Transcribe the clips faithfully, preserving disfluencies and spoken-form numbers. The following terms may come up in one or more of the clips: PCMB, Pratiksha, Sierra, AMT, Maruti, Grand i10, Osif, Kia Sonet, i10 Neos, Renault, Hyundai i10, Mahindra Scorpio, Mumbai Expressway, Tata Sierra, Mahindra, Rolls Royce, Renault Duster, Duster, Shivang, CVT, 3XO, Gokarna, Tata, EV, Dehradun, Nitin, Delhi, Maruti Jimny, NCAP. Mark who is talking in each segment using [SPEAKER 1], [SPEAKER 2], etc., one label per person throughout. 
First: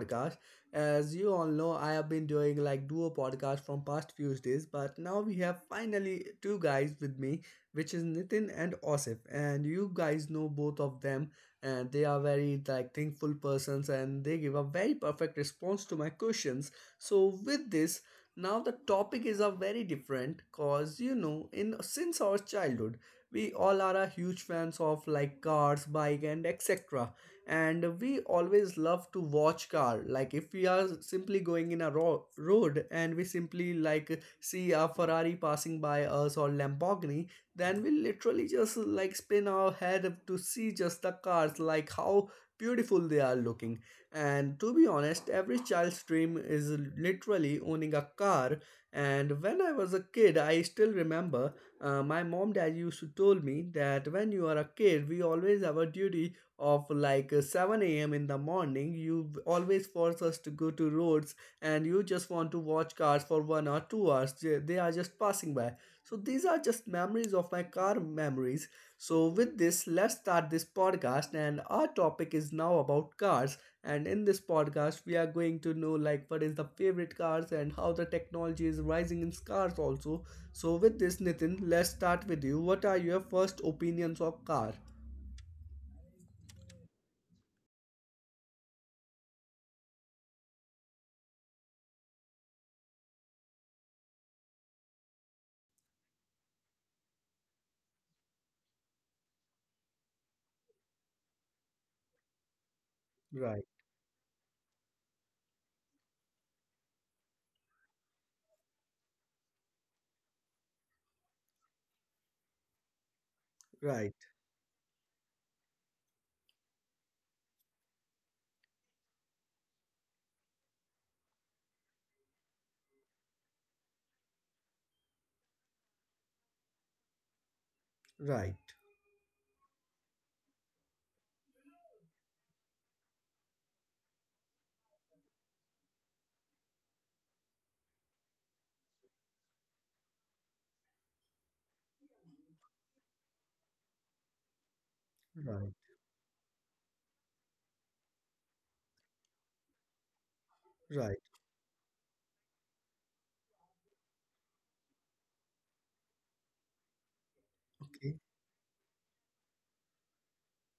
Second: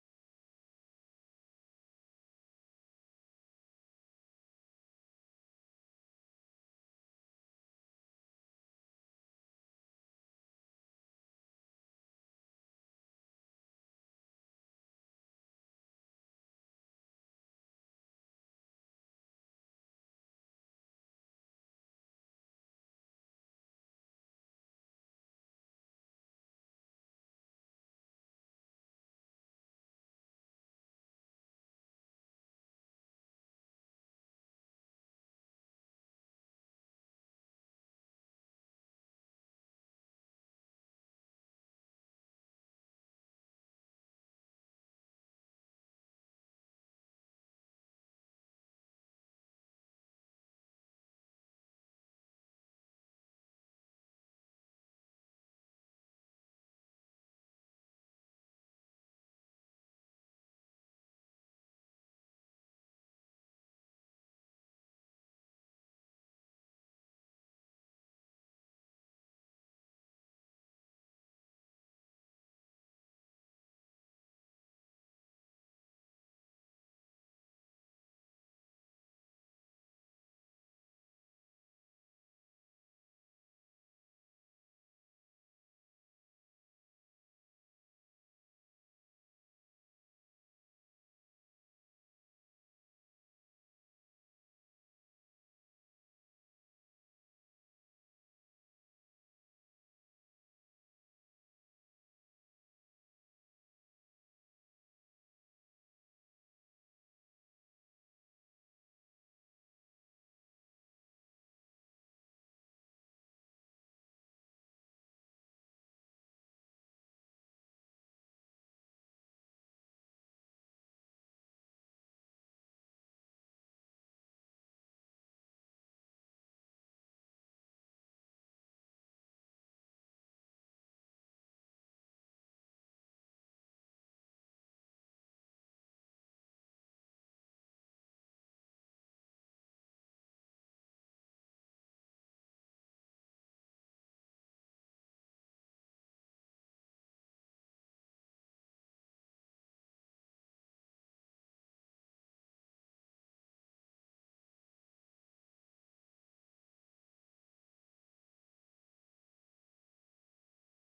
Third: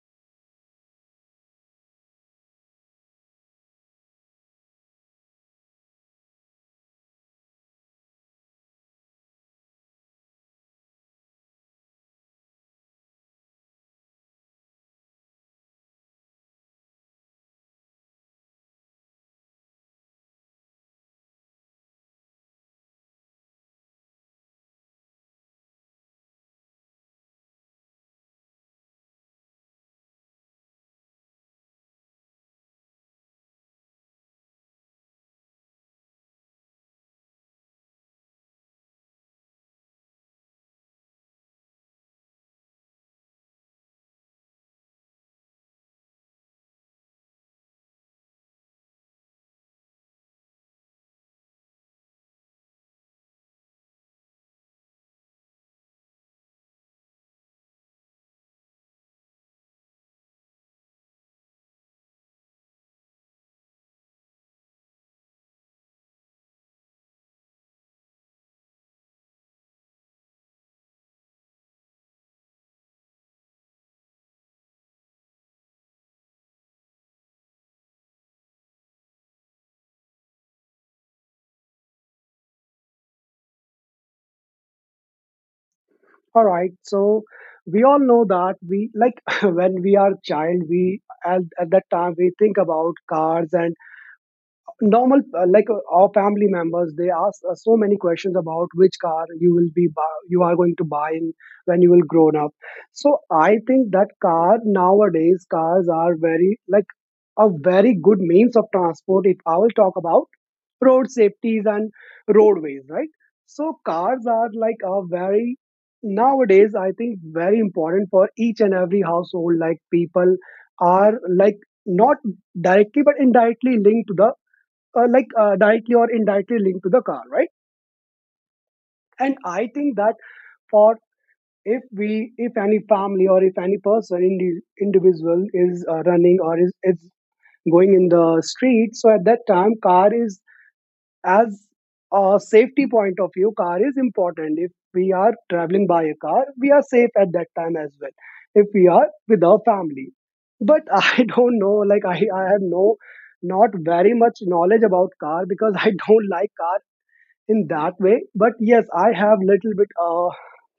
[SPEAKER 1] podcast. As you all know, I have been doing like duo podcast from past few days, but now we have finally two guys with me, which is Nitin and Osif. And you guys know both of them, and they are very like thankful persons, and they give a very perfect response to my questions. So, with this, now the topic is a very different, cause you know, in since our childhood we all are a huge fans of like cars bike and etc, and we always love to watch car like if we are simply going in a ro- road and we simply like see a Ferrari passing by us or Lamborghini, then we literally just like spin our head to see just the cars like how beautiful they are looking. And to be honest, every child's dream is literally owning a car. And when I was a kid, I still remember uh, my mom dad used to told me that when you are a kid, we always have a duty of like uh, seven a m in the morning. You always force us to go to roads and you just want to watch cars for one or two hours. They they are just passing by. So these are just memories of my car memories. So with this, let's start this podcast and our topic is now about cars. And in this podcast, we are going to know like what is the favorite cars and how the technology is rising in cars also. So with this, Nitin, let's start with you. What are your first opinions of car?
[SPEAKER 2] All right. So we all know that we like when we are child, we at, at that time we think about cars and normal uh, like uh, our family members they ask us so many questions about which car you will be bu- you are going to buy in when you will grown up. So I
[SPEAKER 1] Right,
[SPEAKER 2] think that car, nowadays cars are very like a very good means of transport, if I will talk about road safeties and roadways, right. So
[SPEAKER 1] right,
[SPEAKER 2] cars are like a very, nowadays I think, very important for each and every household. Like people are like not directly but indirectly linked to the uh, like uh, directly or indirectly linked to the car, right.
[SPEAKER 1] right,
[SPEAKER 2] And I think that for, if we, if any family or if any person indi- individual is uh, running or is, is going in the street, so at that time car is, as a safety point of view, car is important. If we are
[SPEAKER 1] right,
[SPEAKER 2] traveling by a car, we are safe at that time as well, if we are with our family. But
[SPEAKER 1] right.
[SPEAKER 2] I don't know, like i i have no, not very much knowledge about car because I don't like car in that
[SPEAKER 1] Okay,
[SPEAKER 2] way. But yes, I have little bit uh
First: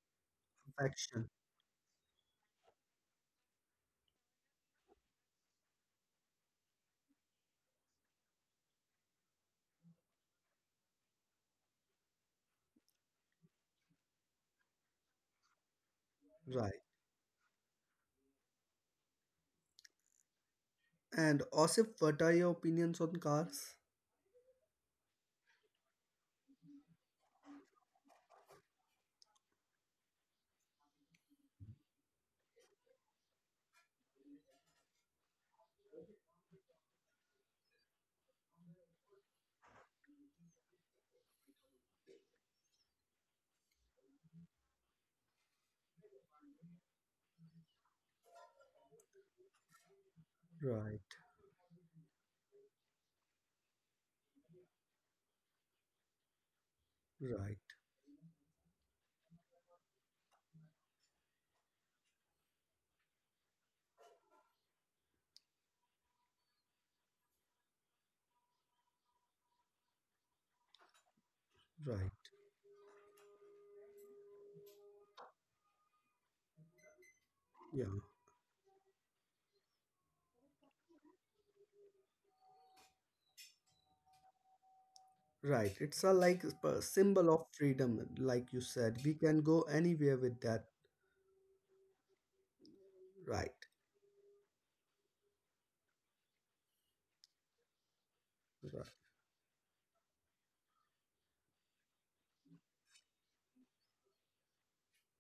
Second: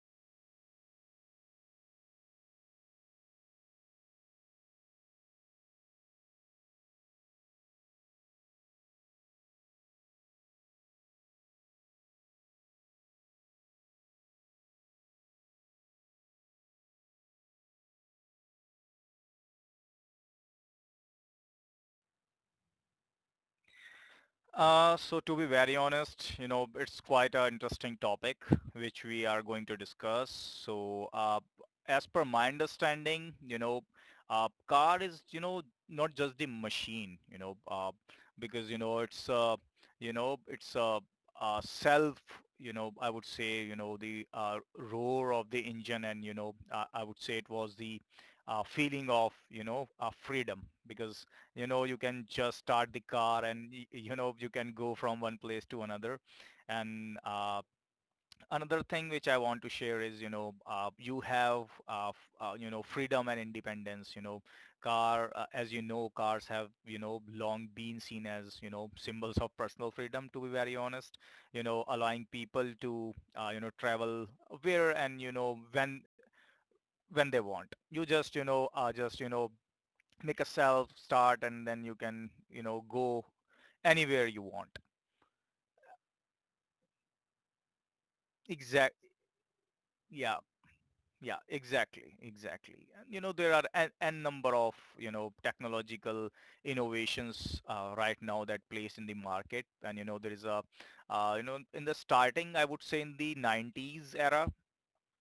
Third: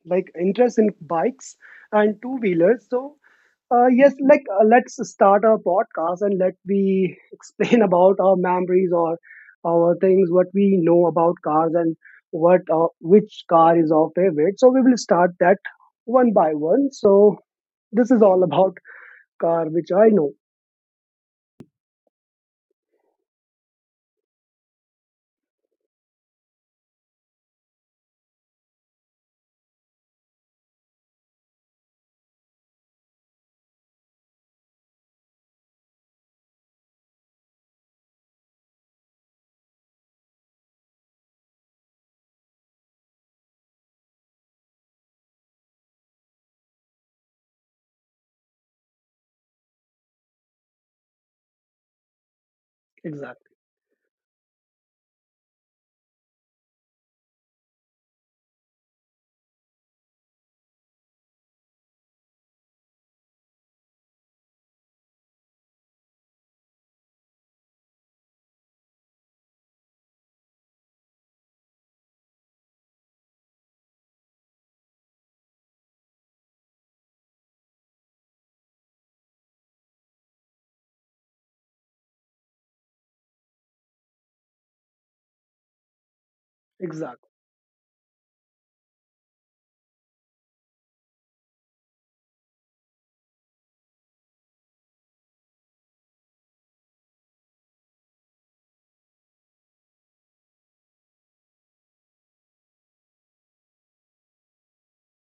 [SPEAKER 2] like interest in
[SPEAKER 1] perfection.
[SPEAKER 2] bikes and two wheelers. So uh, yes, like uh, let's start our podcast and let we explain about our memories or our things what we know about cars and what uh, which car is our favorite. So we will start that one by
[SPEAKER 1] Right.
[SPEAKER 2] one. So this is all about car which I know.
[SPEAKER 1] And Osif, what are your opinions on cars?
[SPEAKER 3] Uh, so to be very honest, you know, it's quite an interesting topic which we are going to discuss. So, uh, as per my understanding, you know, uh, car is, you know, not just the machine, you know, uh, because, you know, it's, uh, you know, it's a, a self, you know, I would say, you know, the uh, roar of the engine and, you know, uh, I would say it was the uh, feeling of, you know, uh, freedom
[SPEAKER 1] Right,
[SPEAKER 3] because you know you can just start the car
[SPEAKER 2] Exactly.
[SPEAKER 3] and you know you can go from one place to another and
[SPEAKER 1] right,
[SPEAKER 3] uh, another thing which I want to share is you know uh, you have uh, uh, you know freedom and independence. you know car uh, As you know, cars have, you know, long been seen as, you know, symbols of personal freedom, to be very honest, you know
[SPEAKER 1] right.
[SPEAKER 3] allowing people to, uh, you know travel where and, you know, when when they want.
[SPEAKER 1] Yeah,
[SPEAKER 3] You just you know uh, just you know Make a self start and then you can, you know, go anywhere you want.
[SPEAKER 1] right. It's a like a
[SPEAKER 2] Exactly.
[SPEAKER 1] symbol of freedom, like you
[SPEAKER 3] Exact
[SPEAKER 1] said. We can go anywhere
[SPEAKER 3] yeah
[SPEAKER 1] with that.
[SPEAKER 3] yeah, exactly exactly and you know there
[SPEAKER 1] Right,
[SPEAKER 3] are an, an number of, you know, technological innovations uh, right now that
[SPEAKER 1] right,
[SPEAKER 3] place in the market, and you know there is a uh, you know, in the starting, I would say, in the nineties era,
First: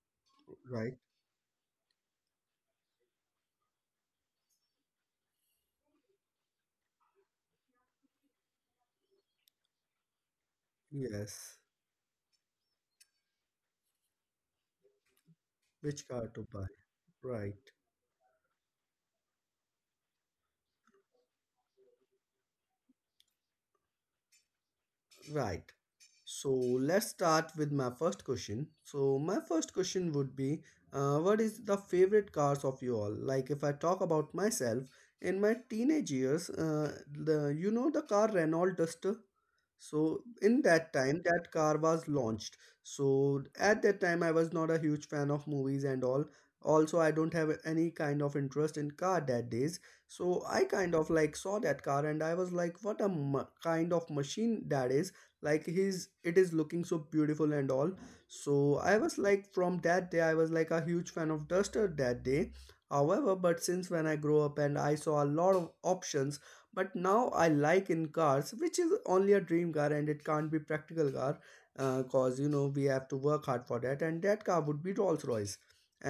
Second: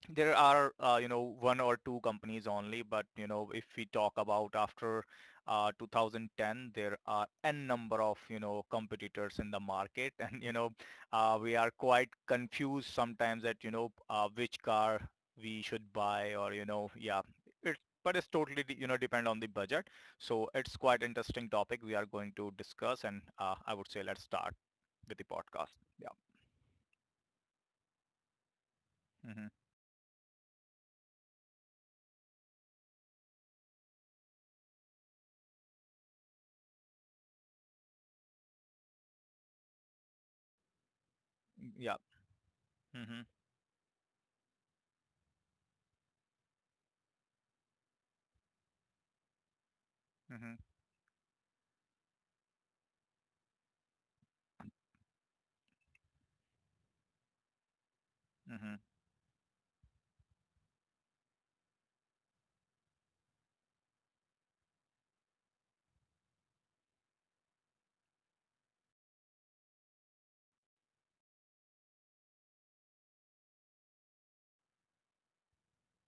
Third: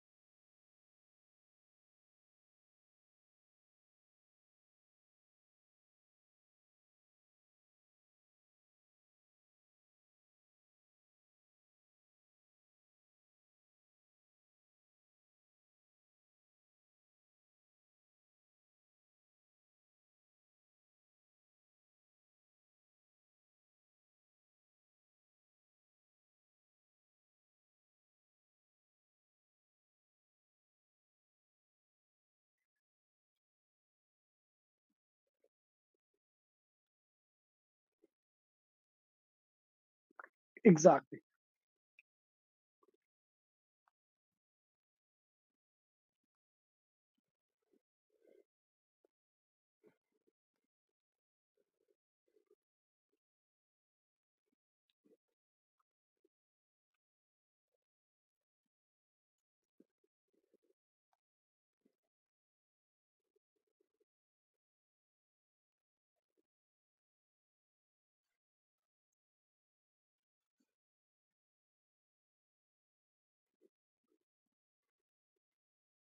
[SPEAKER 3] there are,
[SPEAKER 1] right.
[SPEAKER 3] uh, you know, one or two companies only, but, you know, if we talk about after uh, two thousand ten, there are n number of, you know, competitors in the market. And, you know, uh, we
[SPEAKER 1] Yes,
[SPEAKER 3] are quite confused sometimes that, you know, uh, which car we should
[SPEAKER 1] which car
[SPEAKER 3] buy,
[SPEAKER 1] to
[SPEAKER 3] or,
[SPEAKER 1] buy?
[SPEAKER 3] you know, yeah.
[SPEAKER 1] Right.
[SPEAKER 3] It's, but it's totally, you know, depend on the budget. So it's quite interesting topic we are going to discuss. And uh, I would say let's start with the
[SPEAKER 1] Right.
[SPEAKER 3] podcast. Yeah.
[SPEAKER 1] So let's start with my first question. So my
[SPEAKER 3] Hmm.
[SPEAKER 1] first question would be, uh, what is the favorite cars of you all? Like if I talk about myself, in my teenage years, uh, the you know the car Renault Duster. So in that time,
[SPEAKER 2] Exactly.
[SPEAKER 1] that car
[SPEAKER 3] Yeah.
[SPEAKER 1] was launched.
[SPEAKER 3] Hmm.
[SPEAKER 1] So at that time, I was not a huge fan of movies and all. Also, I don't have any kind of interest in car that days. So
[SPEAKER 3] Hmm.
[SPEAKER 1] I kind of like saw that car and I was like, what a ma- kind of machine that is, like his it is looking so beautiful and all. So
[SPEAKER 3] Hmm.
[SPEAKER 1] I was like from that day I was like a huge fan of Duster that day. However, but since when I grew up and I saw a lot of options, but now I like in cars which is only a dream car and it can't be practical car, uh, because you know we have to work hard for that. And that car would be Rolls Royce.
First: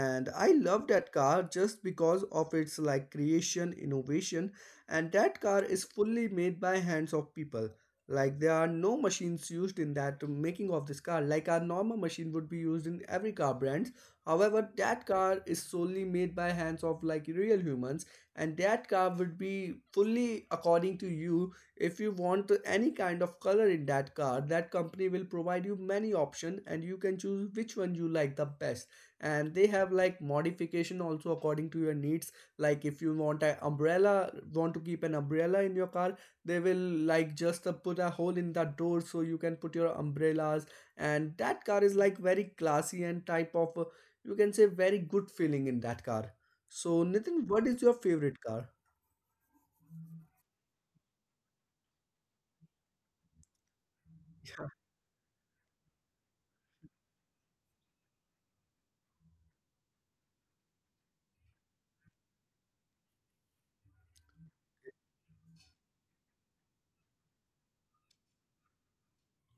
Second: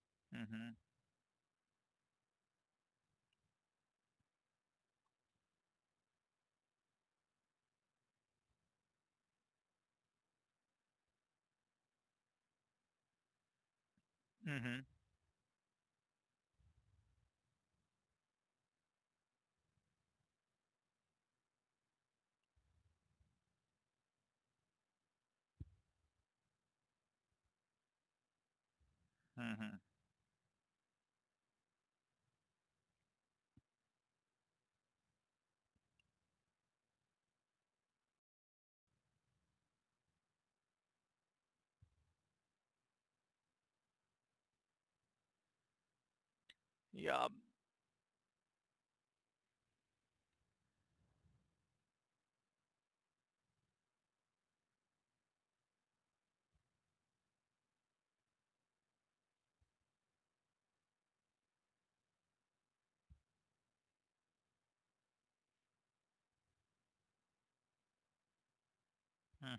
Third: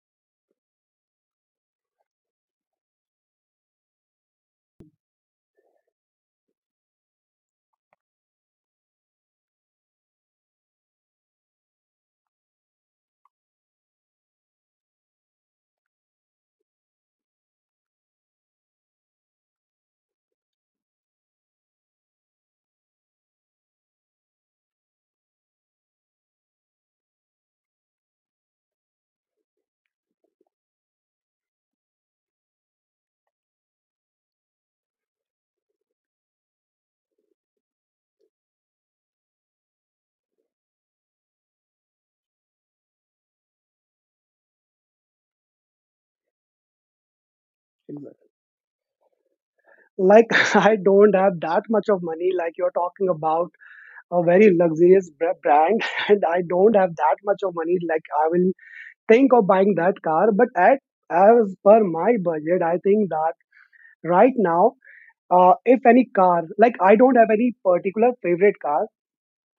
[SPEAKER 1] And I
[SPEAKER 3] Hmm.
[SPEAKER 1] love that car just because of its like creation innovation. And that car is fully made by hands of people. Like there are no machines used in that making of this car, like a normal machine would be used in every car brands. However,
[SPEAKER 3] Hmm.
[SPEAKER 1] that car is solely made by hands of like real humans. And that car would be fully according to you. If you want any kind of color in that car, that company will provide you many options and you can choose which one you like the best. And they
[SPEAKER 3] Mm-hmm.
[SPEAKER 1] have like modification also according to your needs. Like if you want an umbrella, want to keep an umbrella in your car, they will like just uh, put a hole in the door so you can put your umbrellas. And that car is like very classy and type of uh, you can say very good feeling in that car. So
[SPEAKER 3] Yep.
[SPEAKER 1] Nitin, what is your
[SPEAKER 2] Exact.
[SPEAKER 1] favorite car?
[SPEAKER 2] Like I don't have that much of money like you're talking about a very luxurious bra- brand and I don't have that much of money like I will think of buying that car. But at, as per my budget I think that right now, uh, if any car, like I don't have any particular favorite car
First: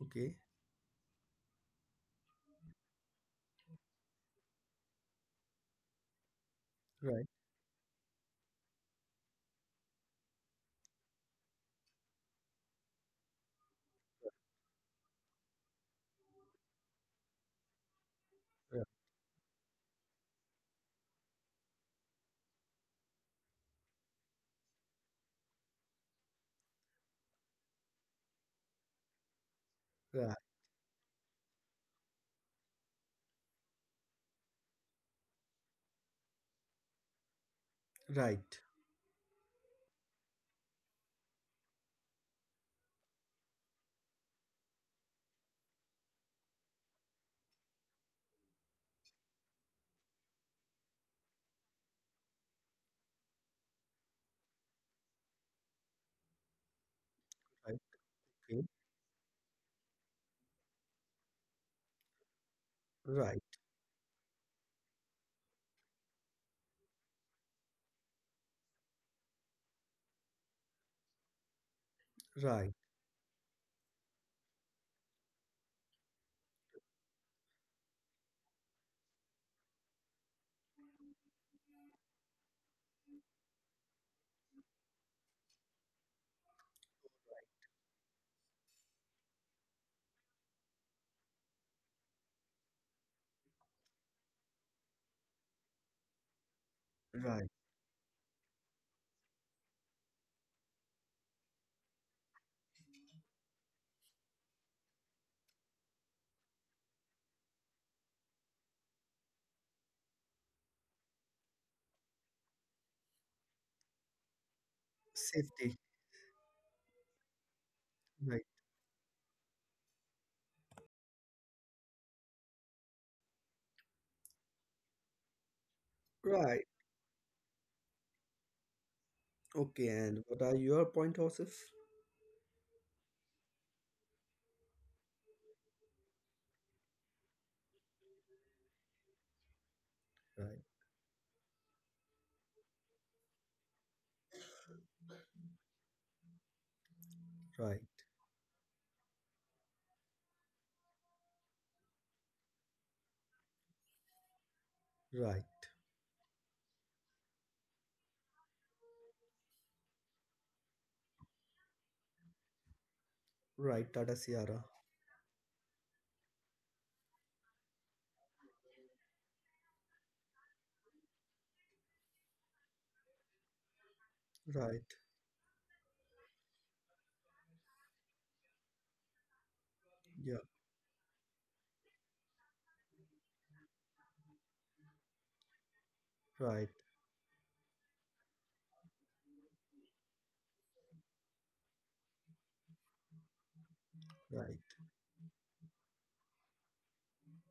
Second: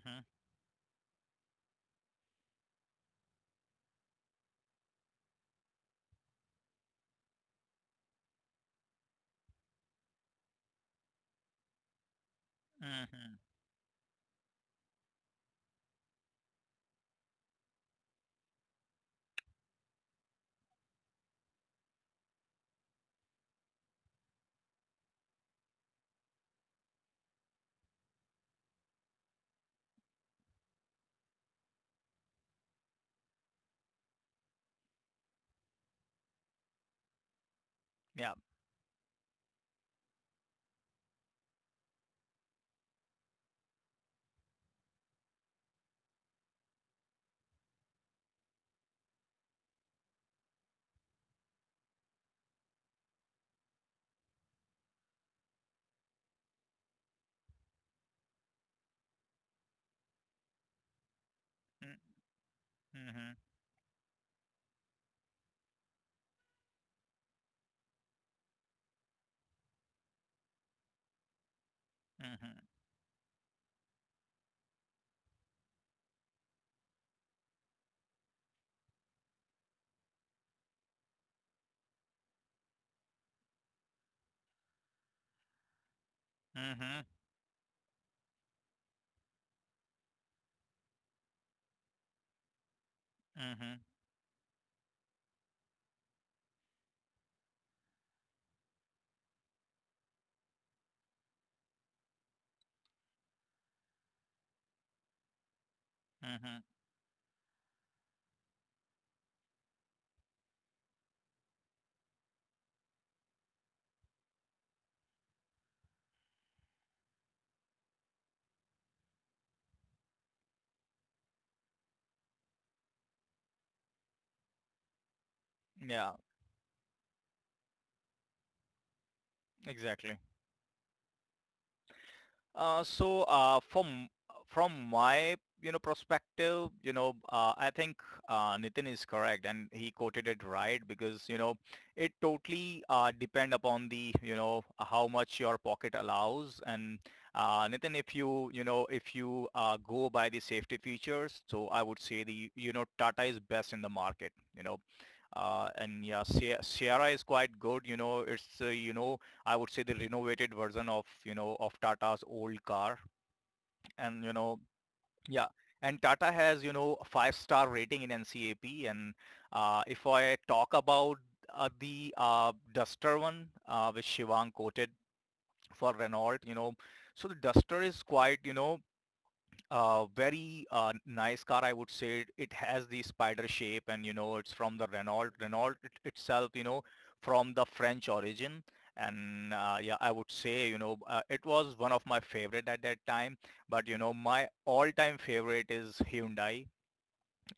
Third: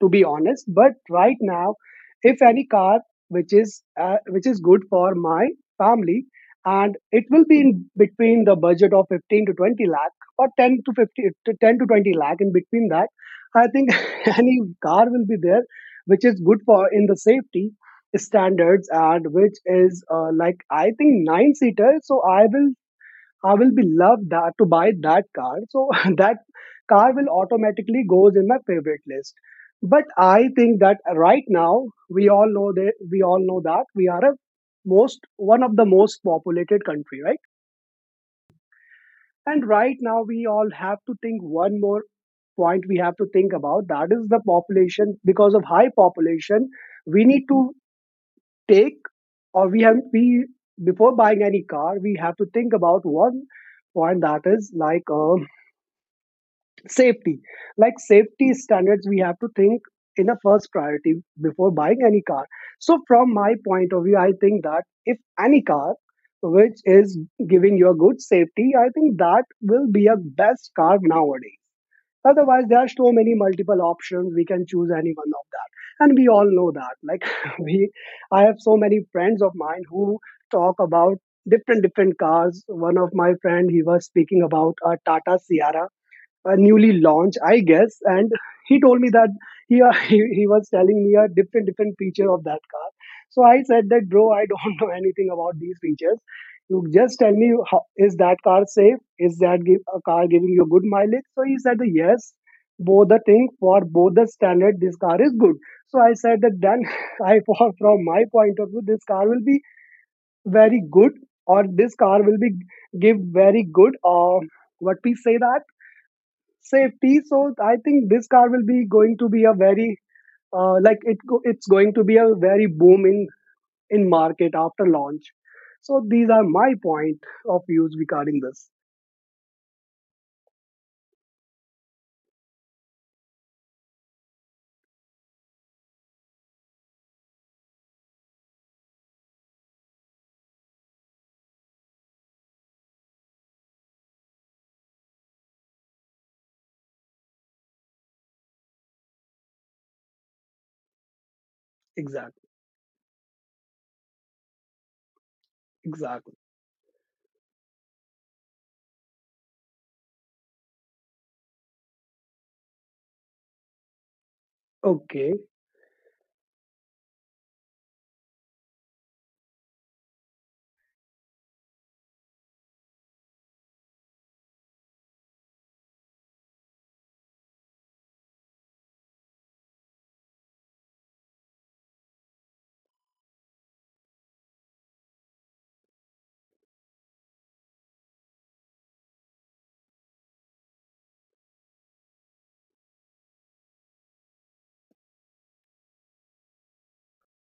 [SPEAKER 2] to be
[SPEAKER 1] Okay.
[SPEAKER 2] honest, but right now if any car which is uh, which is good for my family, and it
[SPEAKER 1] Right.
[SPEAKER 2] will be in between the budget of fifteen to twenty lakh, or ten to fifty to ten to twenty lakh, in between that,
[SPEAKER 3] Mm-hmm.
[SPEAKER 2] I think any car will be there which is good for in the safety
[SPEAKER 1] Right.
[SPEAKER 2] standards and which is uh, like I think nine seater, so i will I will be loved that to buy that car. So that car will automatically goes in my favorite list. But
[SPEAKER 1] Right.
[SPEAKER 2] I think that right now we all know that we all know that we are a most one of the most populated country, right?
[SPEAKER 3] Yep.
[SPEAKER 1] Right.
[SPEAKER 2] And right now we all have to think one more point, we have to think about, that is the population. Because of high population we need to take, or we have we, before buying any car we have to think about one point, that is like uh, safety,
[SPEAKER 1] Right.
[SPEAKER 2] like safety
[SPEAKER 1] Okay.
[SPEAKER 2] standards we have to think in a first priority before buying any car. So from
[SPEAKER 3] Mm-hmm.
[SPEAKER 2] my
[SPEAKER 1] Right.
[SPEAKER 2] point of view I think that if any car which is giving you a good safety, I think that will be a best car nowadays. Otherwise
[SPEAKER 3] Mm-hmm.
[SPEAKER 1] Right.
[SPEAKER 2] there are so many multiple options, we can choose any one of that. And we all know that like we I have so many friends of mine who talk about different different cars. One of my friend, he was speaking about a Tata Sierra, uh, newly
[SPEAKER 3] Mm-hmm.
[SPEAKER 2] launched, I guess. And he told me that he, he he was telling me a different different feature of that car. So I
[SPEAKER 3] Mm-hmm.
[SPEAKER 2] said that, bro, I don't know anything about these features. You just tell
[SPEAKER 1] Right.
[SPEAKER 2] me, how, is that car safe? Is that give, a car giving you good mileage? So he said that, yes, both the thing for both the standard, this car is good. So I said
[SPEAKER 3] Mm-hmm.
[SPEAKER 2] that then I for from my point of view, this car will be very good, or this car will be give very good, or what we say that,
[SPEAKER 1] Safety.
[SPEAKER 2] safety. So I think this
[SPEAKER 1] Right.
[SPEAKER 2] car will be going to be a very uh, like it go- it's going to be a very boom in in market after launch. So
[SPEAKER 3] Yeah.
[SPEAKER 2] these are
[SPEAKER 1] Right.
[SPEAKER 2] my point of views regarding this.
[SPEAKER 1] Okay.
[SPEAKER 3] Exactly.
[SPEAKER 1] And what are your point horses?
[SPEAKER 3] Uh, so uh, from from my, you know, perspective, you know, uh, I think uh, Nitin is correct and he quoted it
[SPEAKER 1] Right.
[SPEAKER 3] right, because you know it totally uh, depend upon the, you know, how much your pocket allows. And uh,
[SPEAKER 1] Right.
[SPEAKER 3] Nitin, if you, you know if you uh, go by the safety features, so I would say the,
[SPEAKER 2] Exactly.
[SPEAKER 3] you know, Tata is best in the market, you know. Uh,
[SPEAKER 1] Right.
[SPEAKER 3] and yeah,
[SPEAKER 2] Exactly.
[SPEAKER 3] Sie- Sierra is quite good. You know, it's uh, you know I would say the renovated version of, you know, of Tata's old car.
[SPEAKER 1] Right. Tata
[SPEAKER 3] And, you know,
[SPEAKER 1] Sierra.
[SPEAKER 2] Okay.
[SPEAKER 3] yeah. And Tata has, you know, a five-star rating in NCAP. And uh, if I talk about uh, the uh, Duster one, uh, which Shivang
[SPEAKER 1] Right.
[SPEAKER 3] quoted for Renault, you know, so the Duster is quite, you know, uh,
[SPEAKER 1] Yeah.
[SPEAKER 3] very uh, nice car, I would say. It it has the spider shape, and you know, it's from the Renault. Renault it, itself, you
[SPEAKER 1] Right.
[SPEAKER 3] know, from the French origin. And uh, yeah, I would say, you know, uh, it was one of my favorite at that time. But you know, my
[SPEAKER 1] Right.
[SPEAKER 3] all-time favorite is Hyundai,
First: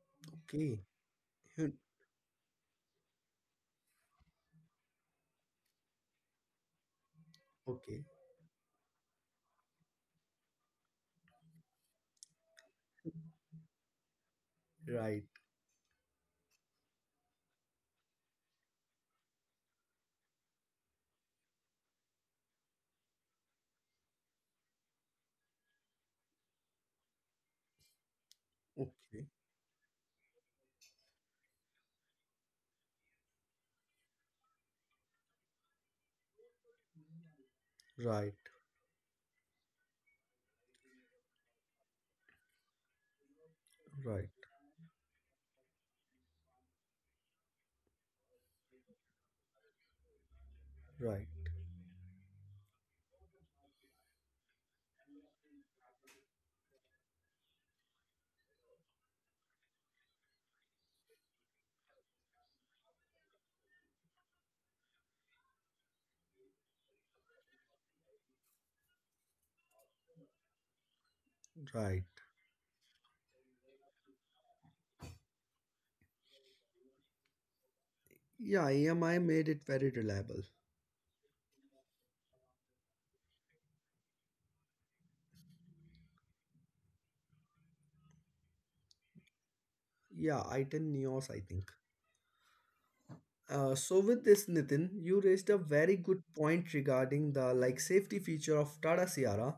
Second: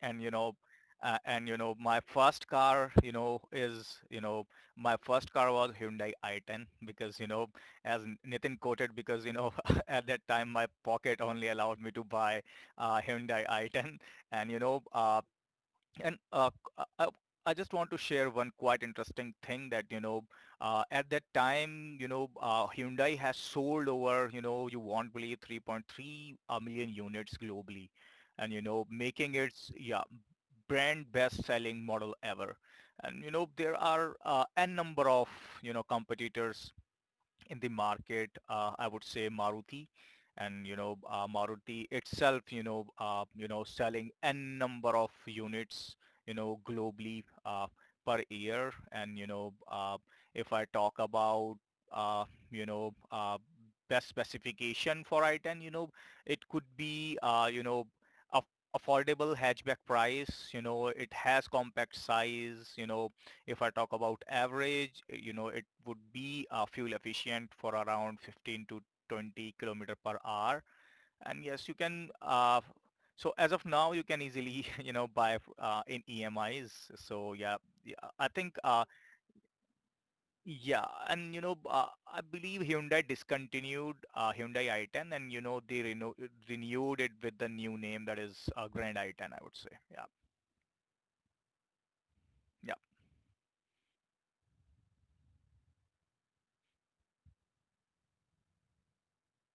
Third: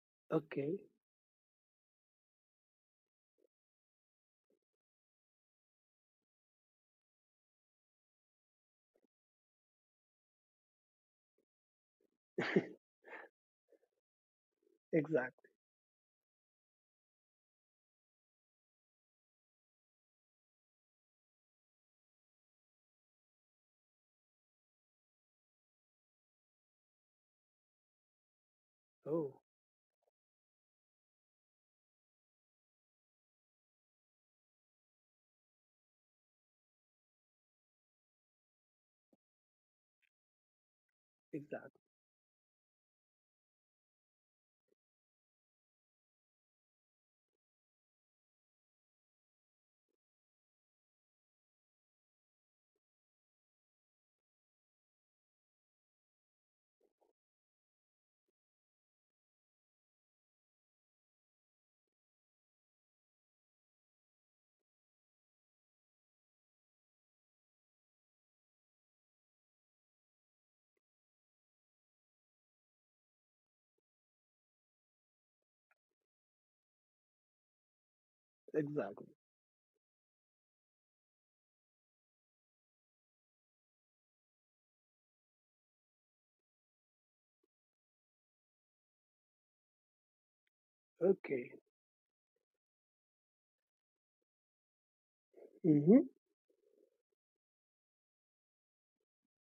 [SPEAKER 3] and you know
[SPEAKER 2] Okay.
[SPEAKER 1] Okay.
[SPEAKER 3] uh, and you
[SPEAKER 1] Hmm.
[SPEAKER 3] know my first car, you know is you know my first car was Hyundai i ten, because you know as
[SPEAKER 1] Okay.
[SPEAKER 3] N- Nitin quoted, because you know at that time my pocket only allowed me to buy uh, Hyundai i ten. And you know uh,
[SPEAKER 1] Right.
[SPEAKER 2] Exactly.
[SPEAKER 3] and uh, c- uh, uh, I just want to share one quite interesting thing, that, you know, uh, at that time, you know, uh, Hyundai has sold over, you know, you won't believe, three point three million units globally, and, you know,
[SPEAKER 1] Okay.
[SPEAKER 3] making
[SPEAKER 2] Oh,
[SPEAKER 3] its, yeah, brand best-selling model ever. And, you know, there are uh, n number of, you know, competitors in the market,
[SPEAKER 1] Right,
[SPEAKER 3] uh, I would say Maruti. And, you know, uh,
[SPEAKER 2] exactly.
[SPEAKER 3] Maruti itself, you know, uh, you know, selling
[SPEAKER 1] right,
[SPEAKER 3] n number of units, you know, globally uh, per year. And, you know, uh, if I talk
[SPEAKER 1] right,
[SPEAKER 3] about, uh, you know, uh, best specification for i ten, you know, it could be, uh, you know, aff- affordable hatchback price, you know, it has compact size, you know, if I talk about average, uh, you know, it would be uh, fuel efficient for around fifteen to twenty kilometer per hour. And yes, you
[SPEAKER 1] right.
[SPEAKER 3] can. Uh, so as of now, you can easily, you know, buy uh, in E M Is. So yeah, yeah, I think
[SPEAKER 1] Yeah,
[SPEAKER 3] uh,
[SPEAKER 2] Exactly.
[SPEAKER 1] E M I made it very reliable.
[SPEAKER 3] yeah, and you know, uh, I believe Hyundai discontinued uh, Hyundai i ten, and you know, they reno- renewed it with the new name, that is uh, Grand i ten, I would say. Yeah,
[SPEAKER 1] Yeah, i ten Neos, I
[SPEAKER 2] Okay.
[SPEAKER 1] think.
[SPEAKER 3] yeah,
[SPEAKER 1] Uh, so with this, Nitin, you raised a very
[SPEAKER 2] Mm-hmm.
[SPEAKER 1] good point regarding the like safety feature of Tata Sierra.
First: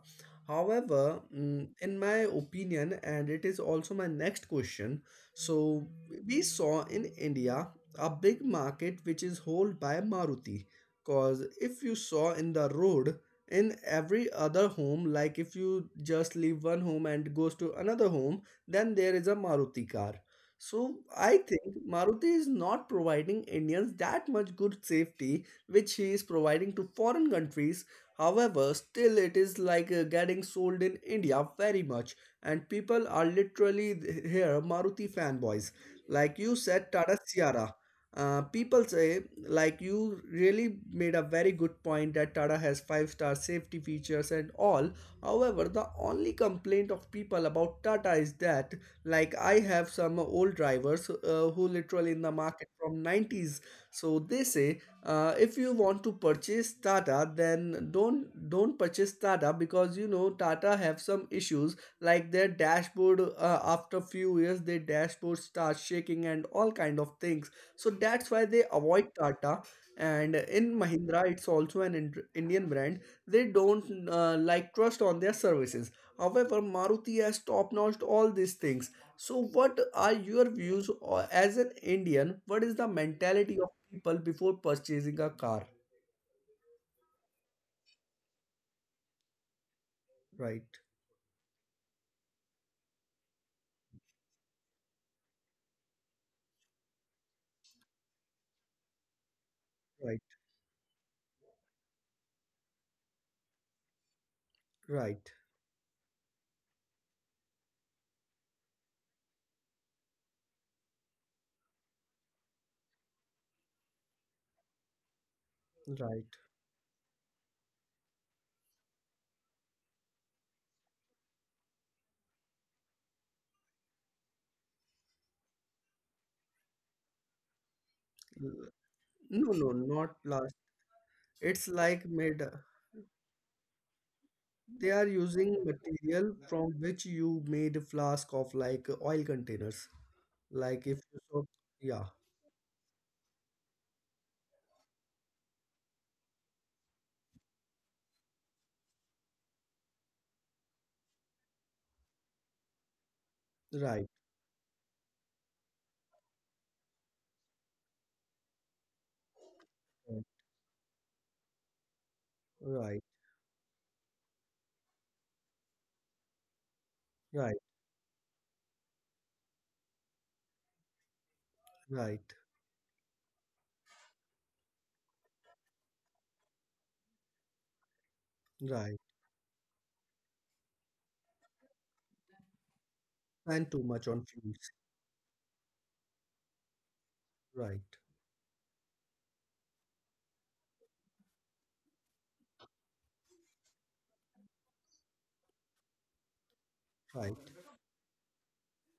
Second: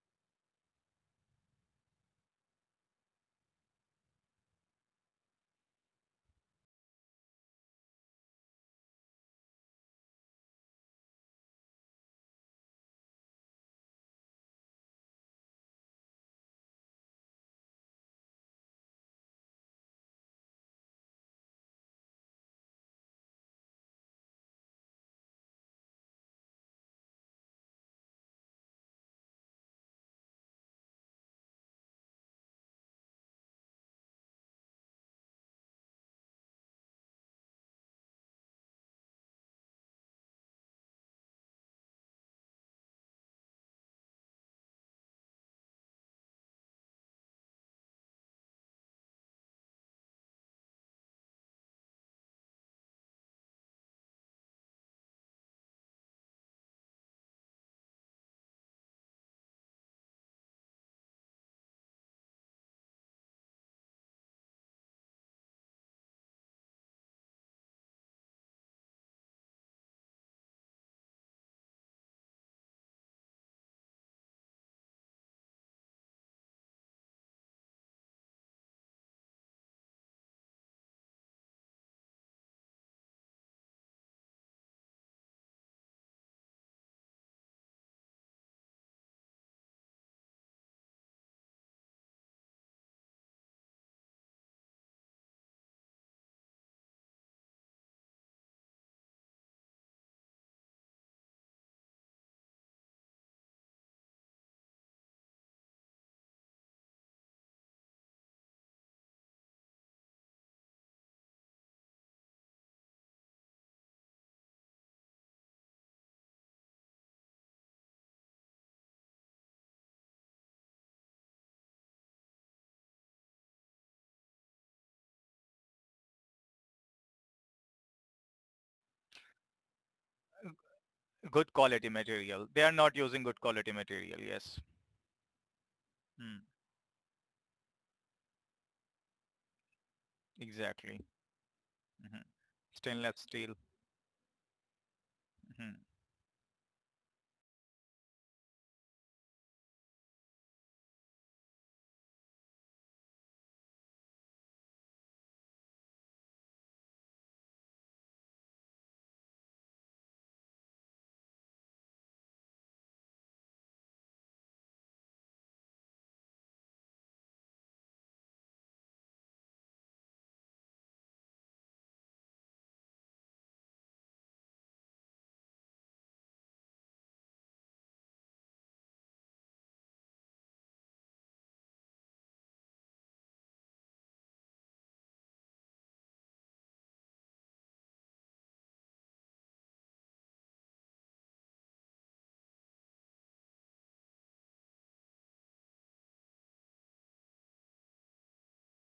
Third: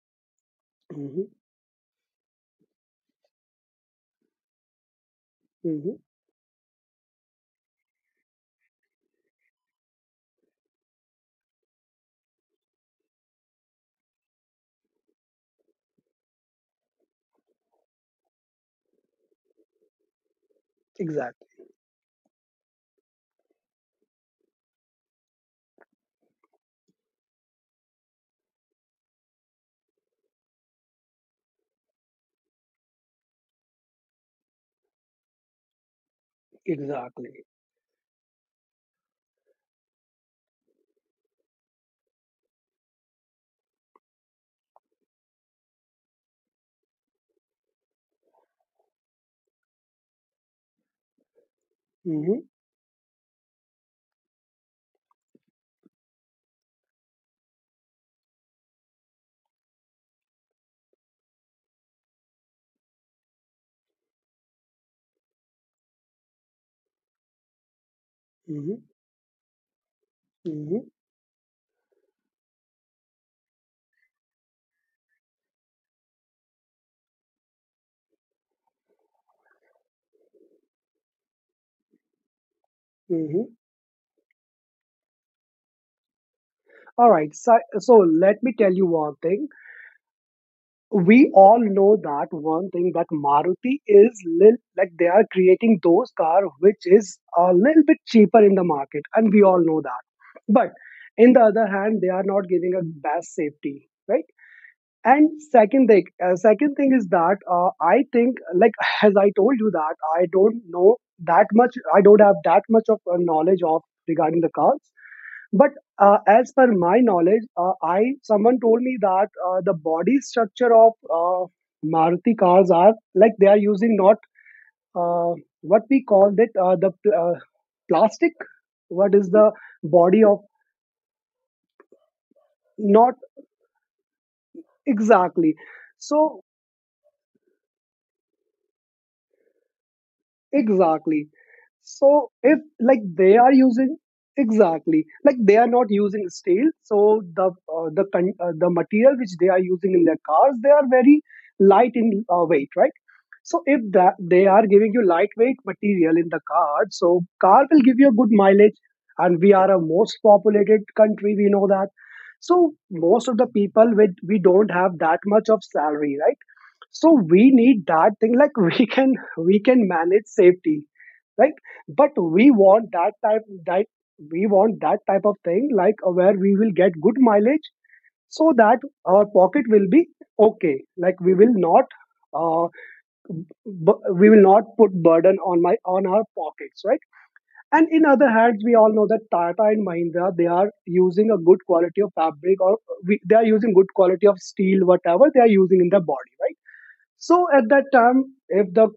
[SPEAKER 1] However,
[SPEAKER 2] Mm-hmm.
[SPEAKER 1] mm, in my opinion, and it is also my next question. So
[SPEAKER 2] Mm-hmm.
[SPEAKER 1] we saw in India a big market which is held by Maruti. Cause if you saw in the road, in every other home, like if you just leave one home and goes to another home, then there is a Maruti car. So I
[SPEAKER 2] Exactly.
[SPEAKER 1] think Maruti is not providing Indians that much good safety which he is providing to foreign countries. However, still it is like uh, getting sold in India very much and people are literally th- here Maruti fanboys. Like you said Tata
[SPEAKER 2] Exactly.
[SPEAKER 1] Sierra. Uh, people say like you really made a very good point that Tata has five star safety features and all. However, the only complaint of people about Tata is that like I have some old drivers uh, who literally in the
[SPEAKER 2] Mm-hmm.
[SPEAKER 1] market from nineties. So they say uh, if you want to purchase Tata, then don't don't purchase Tata because you know Tata have some issues like their dashboard uh, after few years their dashboard starts shaking and all kind of things. So that's why they
[SPEAKER 2] Mm-hmm.
[SPEAKER 1] avoid Tata. And in
[SPEAKER 2] Mm-hmm.
[SPEAKER 1] Mahindra, it's also an Ind- Indian brand. They don't uh, like trust on their services. However, Maruti has top notched all these things. So, what are your views or as an Indian? What is the
[SPEAKER 2] Mm-hmm.
[SPEAKER 1] mentality of people before purchasing a car?
[SPEAKER 2] All right. So, so let me tell you one thing.
[SPEAKER 1] Right,
[SPEAKER 2] We all know that one thing, that Maruti is little, like they are creating those car which is a little bit cheaper in the market, and we all know that.
[SPEAKER 1] right,
[SPEAKER 2] But in the other hand, they are not giving a best safety, right?
[SPEAKER 1] right,
[SPEAKER 2] And second thing, uh, second thing is that uh, I think like, as I told you that I don't know that much. I don't have that much of uh, knowledge of regarding the cars. But uh,
[SPEAKER 1] right.
[SPEAKER 2] as per my knowledge, uh, I someone told me that uh, the body structure of uh, Maruti cars are like, they are using not uh, what we call it uh, the pl- uh, plastic.
[SPEAKER 1] L-
[SPEAKER 2] What is
[SPEAKER 1] No,
[SPEAKER 2] the
[SPEAKER 1] no, not
[SPEAKER 2] body of
[SPEAKER 1] last.
[SPEAKER 3] good
[SPEAKER 1] It's
[SPEAKER 3] quality
[SPEAKER 1] like made.
[SPEAKER 3] material. They are not
[SPEAKER 2] not
[SPEAKER 3] using good quality material. Yes.
[SPEAKER 1] They are
[SPEAKER 2] exactly?
[SPEAKER 1] using material
[SPEAKER 3] Hmm.
[SPEAKER 2] So
[SPEAKER 1] from which you made a flask of like oil containers. Like if
[SPEAKER 3] Exactly.
[SPEAKER 1] you
[SPEAKER 2] exactly.
[SPEAKER 1] saw, yeah,
[SPEAKER 3] Hmm.
[SPEAKER 2] So if like
[SPEAKER 3] Stainless
[SPEAKER 2] they are
[SPEAKER 3] steel.
[SPEAKER 2] using exactly, like they are
[SPEAKER 3] Hmm.
[SPEAKER 2] not using steel, so the uh, the con- uh, the material which they are using in their cars, they are very light in uh, weight, right? So if
[SPEAKER 1] right,
[SPEAKER 2] that they are giving you lightweight material in the car, so car will give you a good mileage. And we are a most populated country, we know that. So
[SPEAKER 1] right,
[SPEAKER 2] most of the people, with we don't have that much of salary, right? So we
[SPEAKER 1] right,
[SPEAKER 2] need that thing like we can we can manage safety, right? But
[SPEAKER 1] right,
[SPEAKER 2] we want that type that we want that type of thing like uh, where we will get good mileage, so that
[SPEAKER 1] right, right.
[SPEAKER 2] our pocket will be okay. Like we will not uh,
[SPEAKER 1] Spend too
[SPEAKER 2] bu-
[SPEAKER 1] much on
[SPEAKER 2] we will
[SPEAKER 1] fuels.
[SPEAKER 2] not put burden on my on our pockets, right.
[SPEAKER 1] Right,
[SPEAKER 2] And in other hands we all know that Tata and Mahindra, they are using a good quality of fabric or uh, we, they are using good quality of steel, whatever they are using in the body, right.
[SPEAKER 1] right,
[SPEAKER 2] So at that time if the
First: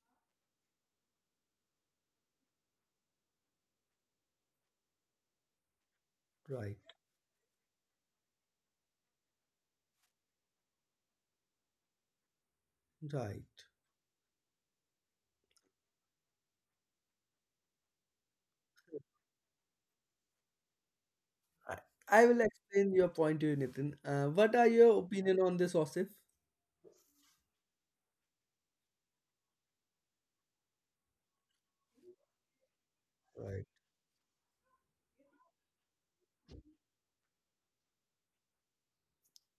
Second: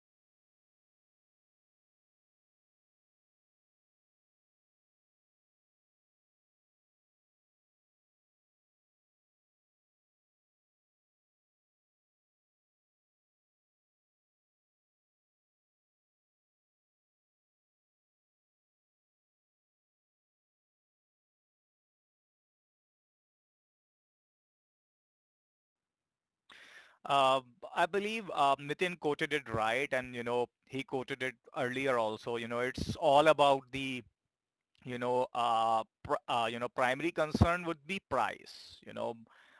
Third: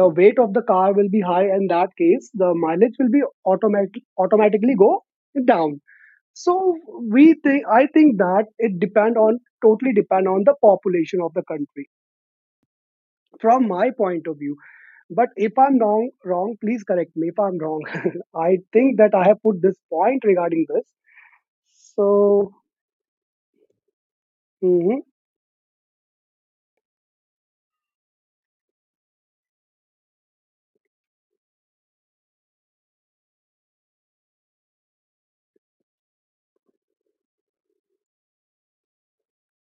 [SPEAKER 2] the weight of the car will be high, in that case the mileage will be automatic automatically go down. So
[SPEAKER 1] right,
[SPEAKER 2] we think I think that it depend on totally depend on the population of the country,
[SPEAKER 1] right.
[SPEAKER 2] from my point of view. But if I'm wrong, wrong, please correct me if I'm wrong. I think that I have put this point regarding this.
[SPEAKER 1] I, I will
[SPEAKER 2] So,
[SPEAKER 1] explain your point to you, Nitin. Uh, what are
[SPEAKER 2] hmm,
[SPEAKER 1] your opinion on this, Osif?
[SPEAKER 3] Uh, b- I believe uh, Nitin quoted it right, and you know he quoted it earlier also. You know, it's all about
[SPEAKER 1] Right,
[SPEAKER 3] the, you know, uh, pr- uh, you know, primary concern would be price, you know.